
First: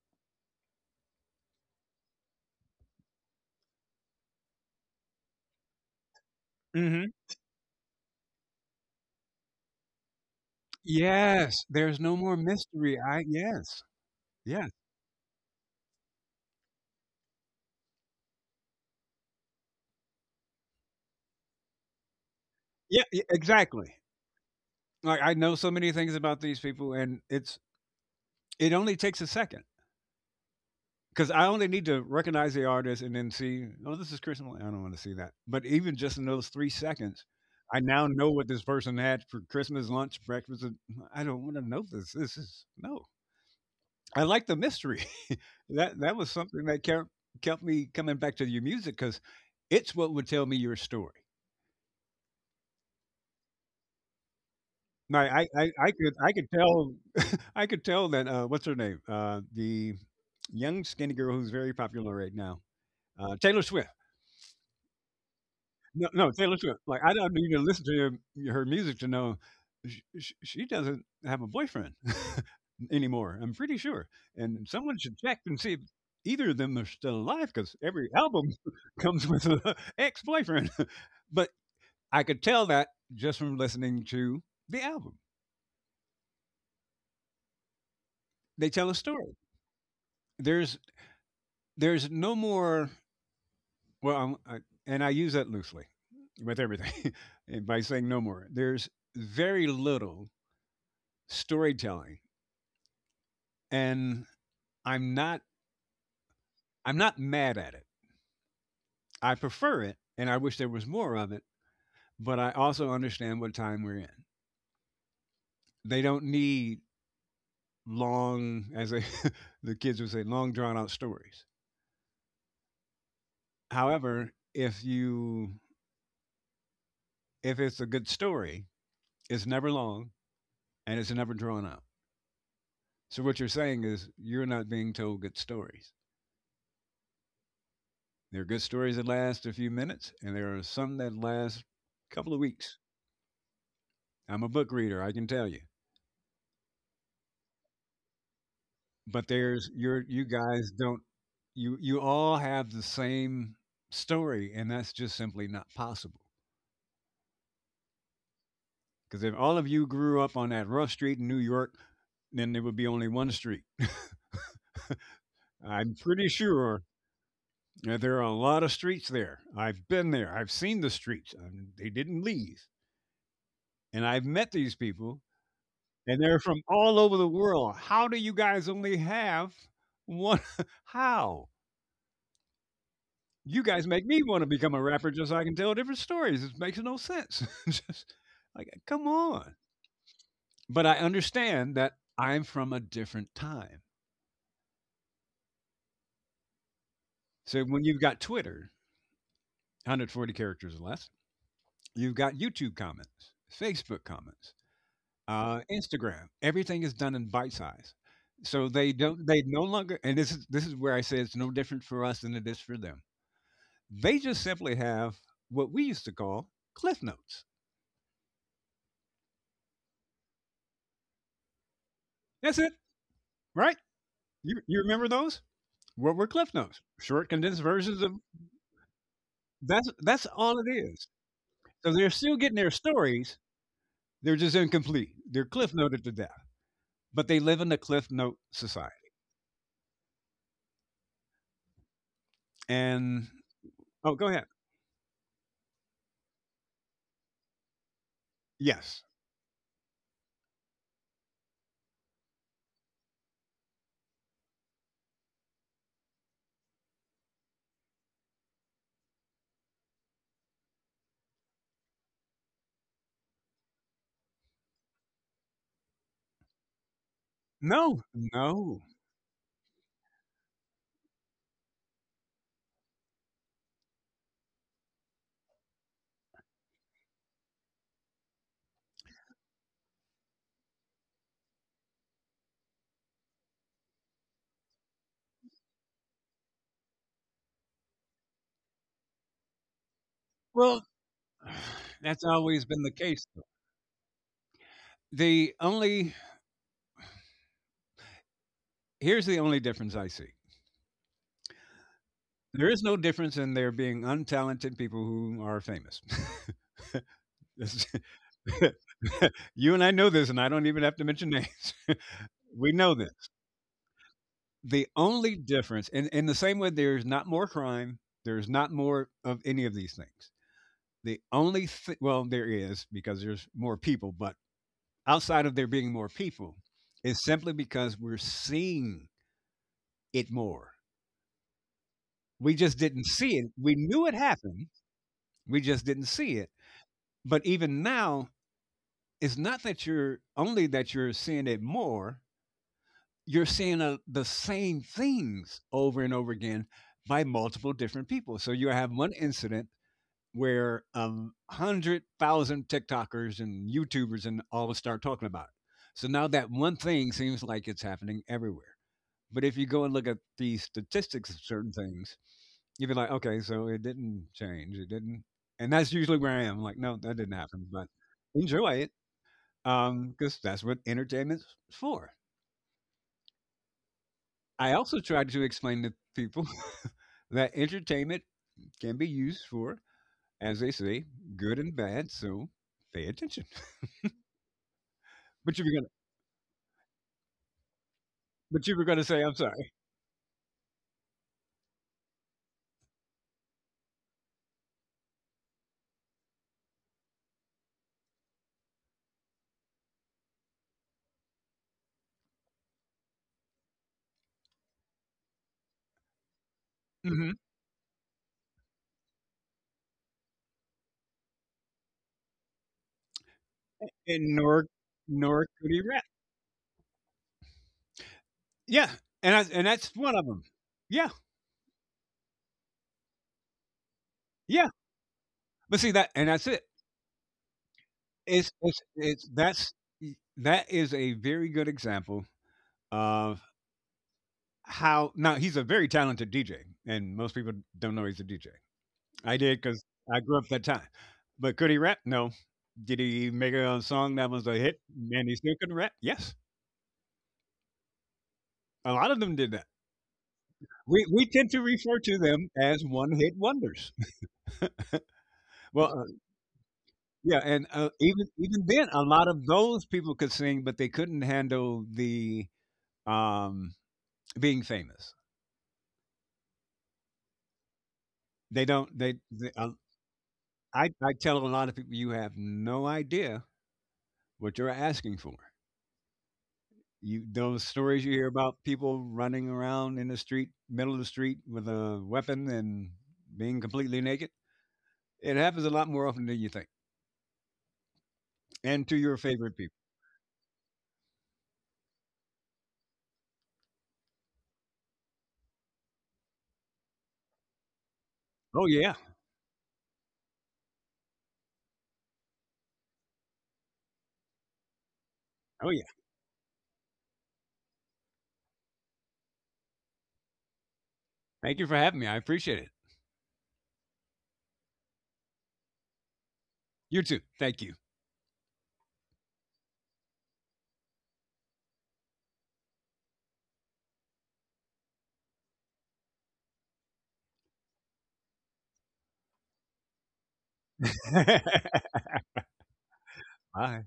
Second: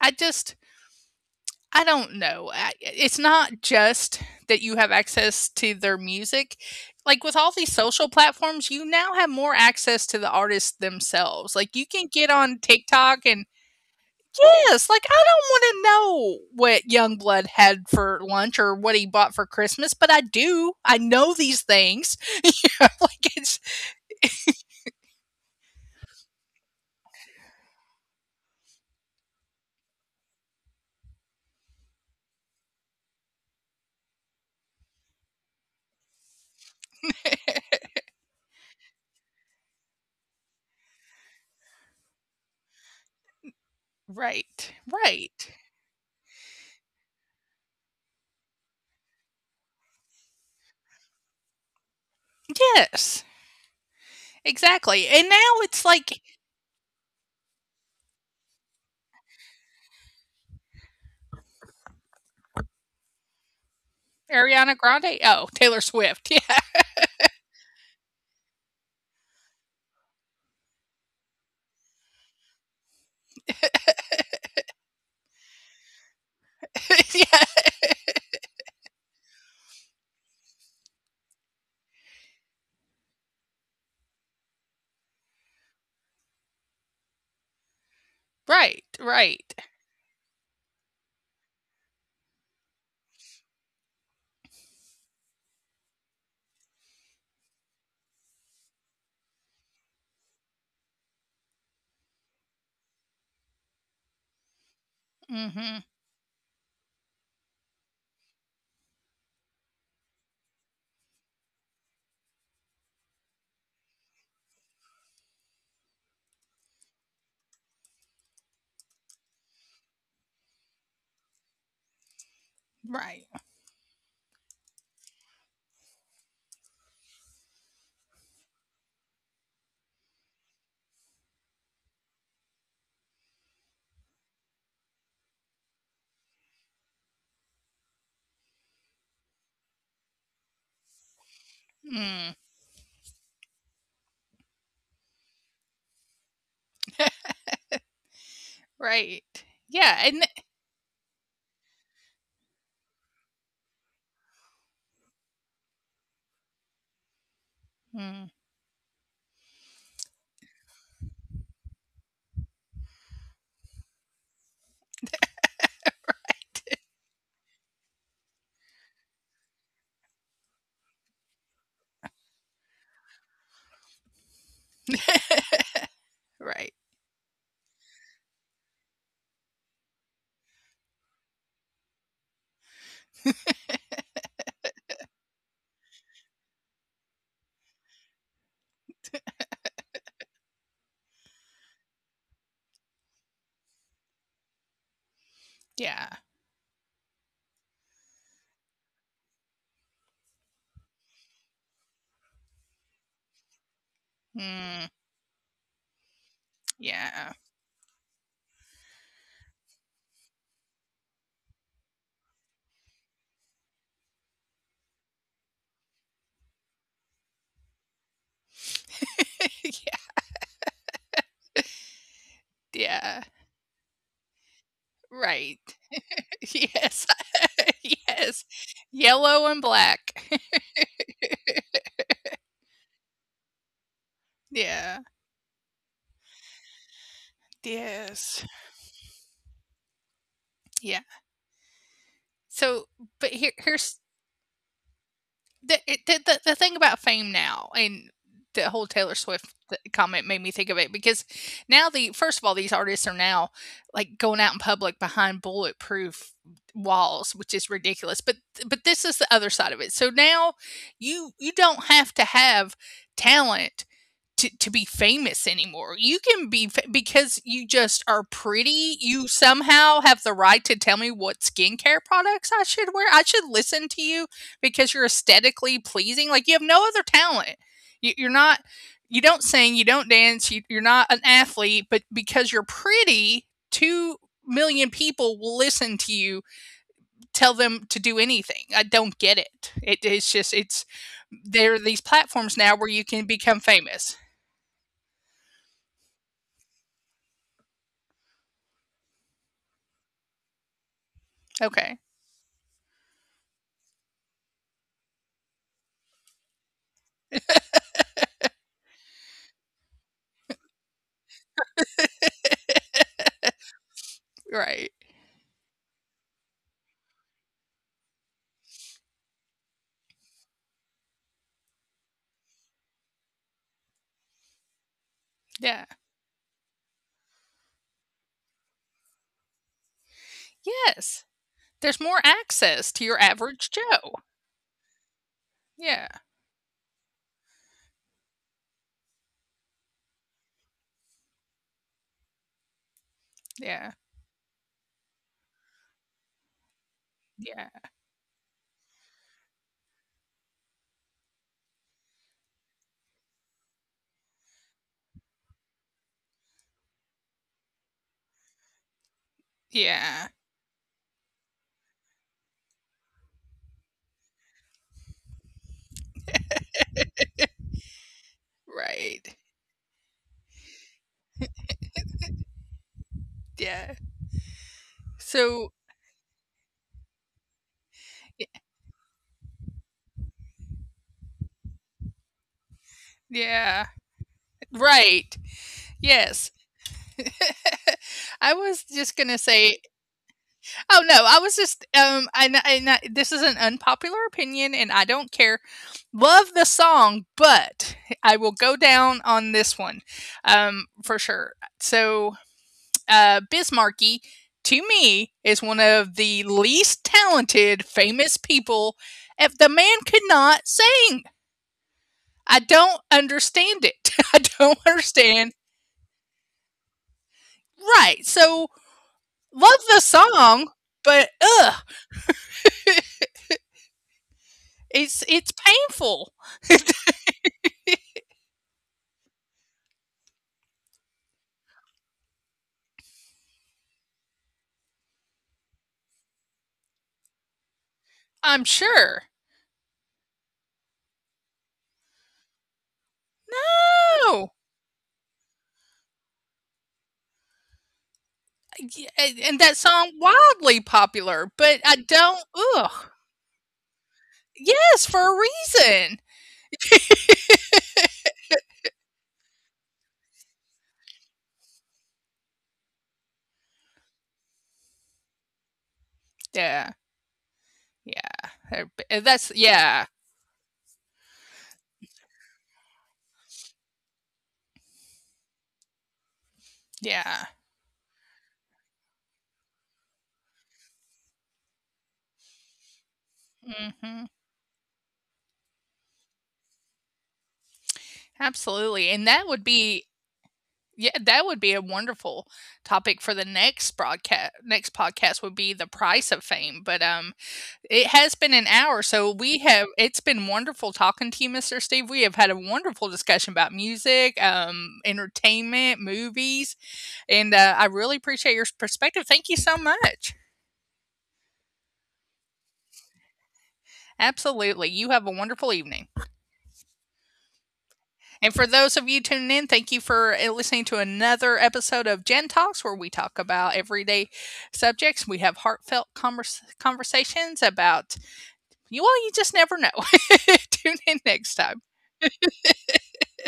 I just, I don't know. It's not just that you have access to their music. Like Mhm. with all these social platforms, you now have more access to the artists themselves. Like Yes. you can There's get no on more mystery. TikTok and I Yes. yes, Yes. like I don't want to know what Youngblood had for lunch or what he bought for Christmas, but I do. I know these things. [LAUGHS] You know, Yeah, like e it's exactly. Like, I know so many things about these people, and it's it only takes a second, because I only need to recognize the artist and then see, oh, this is Chris. I'm like, I don't want to see that. But even just in those 3 seconds, I now know what this person had for Christmas, lunch, breakfast. And, "Mm, I don't want to know this. This is no. I like the right, mystery." [LAUGHS] right. That was something that kept kept me coming back to your music because it's what would tell me your story. Yes, Now, exactly, and now it's I could like tell [LAUGHS] I could tell that, what's her name, the young skinny girl who's very popular right now, Taylor Swift. Ariana Grande No, oh, no, Taylor Taylor Swift. Swift, [LAUGHS] Like, I yeah, don't need to listen to her music to know sh she doesn't have a boyfriend [LAUGHS] anymore, I'm pretty sure, and someone should check and see if either of them are still alive. Because every [LAUGHS] album yeah, [LAUGHS] comes with an ex-boyfriend. [LAUGHS] But I could tell that just from listening to the album. They tell a story. right, right, There's there's no more, well, I and I use that loosely with everything, [LAUGHS] by saying no more. There's very little storytelling, and I'm not mhm, I'm not mad at it. I prefer it and I wish there was more of it, but I also understand what time we're in. They don't need, long as they, [LAUGHS] the kids would say, long drawn out stories. right, However, if it's a good story, it's never long and it's never drawn out. So what you're saying is you're not being told good stories. There are good stories that last a few minutes and there are some that last a couple of weeks. mm, I'm a book reader, I can tell you. But there's right, you're you yeah, guys and don't, you all have the same story, and that's just simply not possible, mm, because if all of you grew up on that rough street in new york, then there would be only one street. [LAUGHS] I'm pretty sure that there are a lot of streets there. I've been there, I've seen the streets. They didn't leave, and I've met these people, and they're from all over the right, world. How do you guys only have one? [LAUGHS] How? You guys make me wanna become a rapper just so I can tell different stories. It makes no sense. [LAUGHS] Just, like, come on. But I understand that I'm from a different time. yeah, So when you've got Twitter, 140 characters or less, you've got YouTube comments, Facebook comments, mm, Instagram, everything is done in bite yeah, size. So they no longer, and this is where I say it's no different for us than it is for them. They just simply have what we used to call Cliff Notes. [LAUGHS] yeah, That's it, yeah, right? You remember those? right, What were Cliff Notes? [LAUGHS] Short, yes, condensed versions of, [LAUGHS] yes, yellow and that's all black. it is. So they're [LAUGHS] still getting their stories. They're just incomplete. Yeah, They're Cliff Noted to death, but they live in the Cliff Note yes, society. yeah, so And but here oh, go here's ahead. the, the thing about fame now, and the Yes. whole Taylor Swift comment made me think of it, because now the first of all these artists are now like going out in public behind bulletproof walls, which is ridiculous, but this is the other side of it. So now you don't have to have talent to be famous anymore. You can be fa because you No. just are No. pretty, you somehow have the right to tell me what skincare products I should wear. I should listen to you because you're aesthetically pleasing, like, you have no other talent. You're not you don't sing, you don't dance, you're not an athlete, but because you're pretty, 2,000,000 people will listen to you, tell them to do anything. I don't get it. Well, It's just it's [SIGHS] that's there are always these been the case. platforms now where you can become famous. The only Here's the only difference I see. There Okay. is no difference in there being untalented people who are famous. [LAUGHS] This- [LAUGHS] you and I know this, and I don't even have to mention names. [LAUGHS] We know this. The only Right. difference, in the same way there's not more crime, there's not more of any of these things. The only thi Well, there is because there's more people, but outside of there being more people, Yeah. is simply because we're seeing it more. Yes. We There's just more didn't see it. access to We your knew it average happened, Joe. we just didn't see it. Yeah. But even now, it's not that you're only that you're seeing it more, you're seeing, the Yeah. same things over and over again by multiple different Yeah. people. So you have one incident where 100,000 TikTokers and YouTubers and all start talking about it. So now that one thing seems like it's happening everywhere. But if you go and look at the Yeah. statistics of certain things, you'd be like, okay, so it didn't change. It didn't. And that's usually where I am. Like, no, that didn't happen, but enjoy it, Right. Because that's what entertainment's for. Yeah. I also tried to explain to So people [LAUGHS] that entertainment can be y used for, as they say, good and bad. So pay attention. yeah. But you were gonna Right. Yes. but you were [LAUGHS] gonna I say, I'm was sorry. just gonna say oh, no, I was just, and I this is an unpopular opinion, and I don't care. Love the song, but I will go down on this one, for sure. So Bismarcky, to me, is one of the Mhm. least talented famous people. If the man could not sing, I don't And understand it. [LAUGHS] nor I could he don't rap. understand. Yeah, Right. And that's So one of them. love Yeah, the song, but ugh, yeah, but see that and that's it. It's painful. It's that's that is a very good example of how now he's a very talented DJ, and most people don't know he's a DJ. I did, I'm 'cause I sure. grew up that time. But could he rap? No. Did he make a song that was a hit and he No, still couldn't rap? Yes. A lot of them did that. and that We song we tend to wildly refer to popular, them but as I one-hit don't. wonders. Ugh. Well, Yes, for a reason. yeah, and even even then, a lot of those people could sing, but they couldn't handle the um, being famous. Yeah. They don't. They. Yeah. They Uh, That's I yeah. I tell a lot of people, you have no idea what you're asking for. You, those stories you Yeah. hear about people running around in the street, middle of the street, with a weapon and being completely naked. Mhm. It happens a lot more often than you think, and to your favorite people. Absolutely, and that would be yeah, that would be a wonderful topic for the next podcast, would be the price of fame, but, Oh it yeah, has been an hour, so we have it's been wonderful talking to you, Mr. Steve. We have had a wonderful discussion about music, oh yeah. entertainment, movies, and, I really appreciate your perspective. Thank you so much. Thank you for having me. I appreciate it. Absolutely. You have a wonderful evening. You too. Thank you. And for those of you tuning in, thank you for listening to another episode of Gen Talks, where we talk about everyday subjects. We have heartfelt conversations about, you well, you just never know. [LAUGHS] Tune in next time. [LAUGHS] Bye.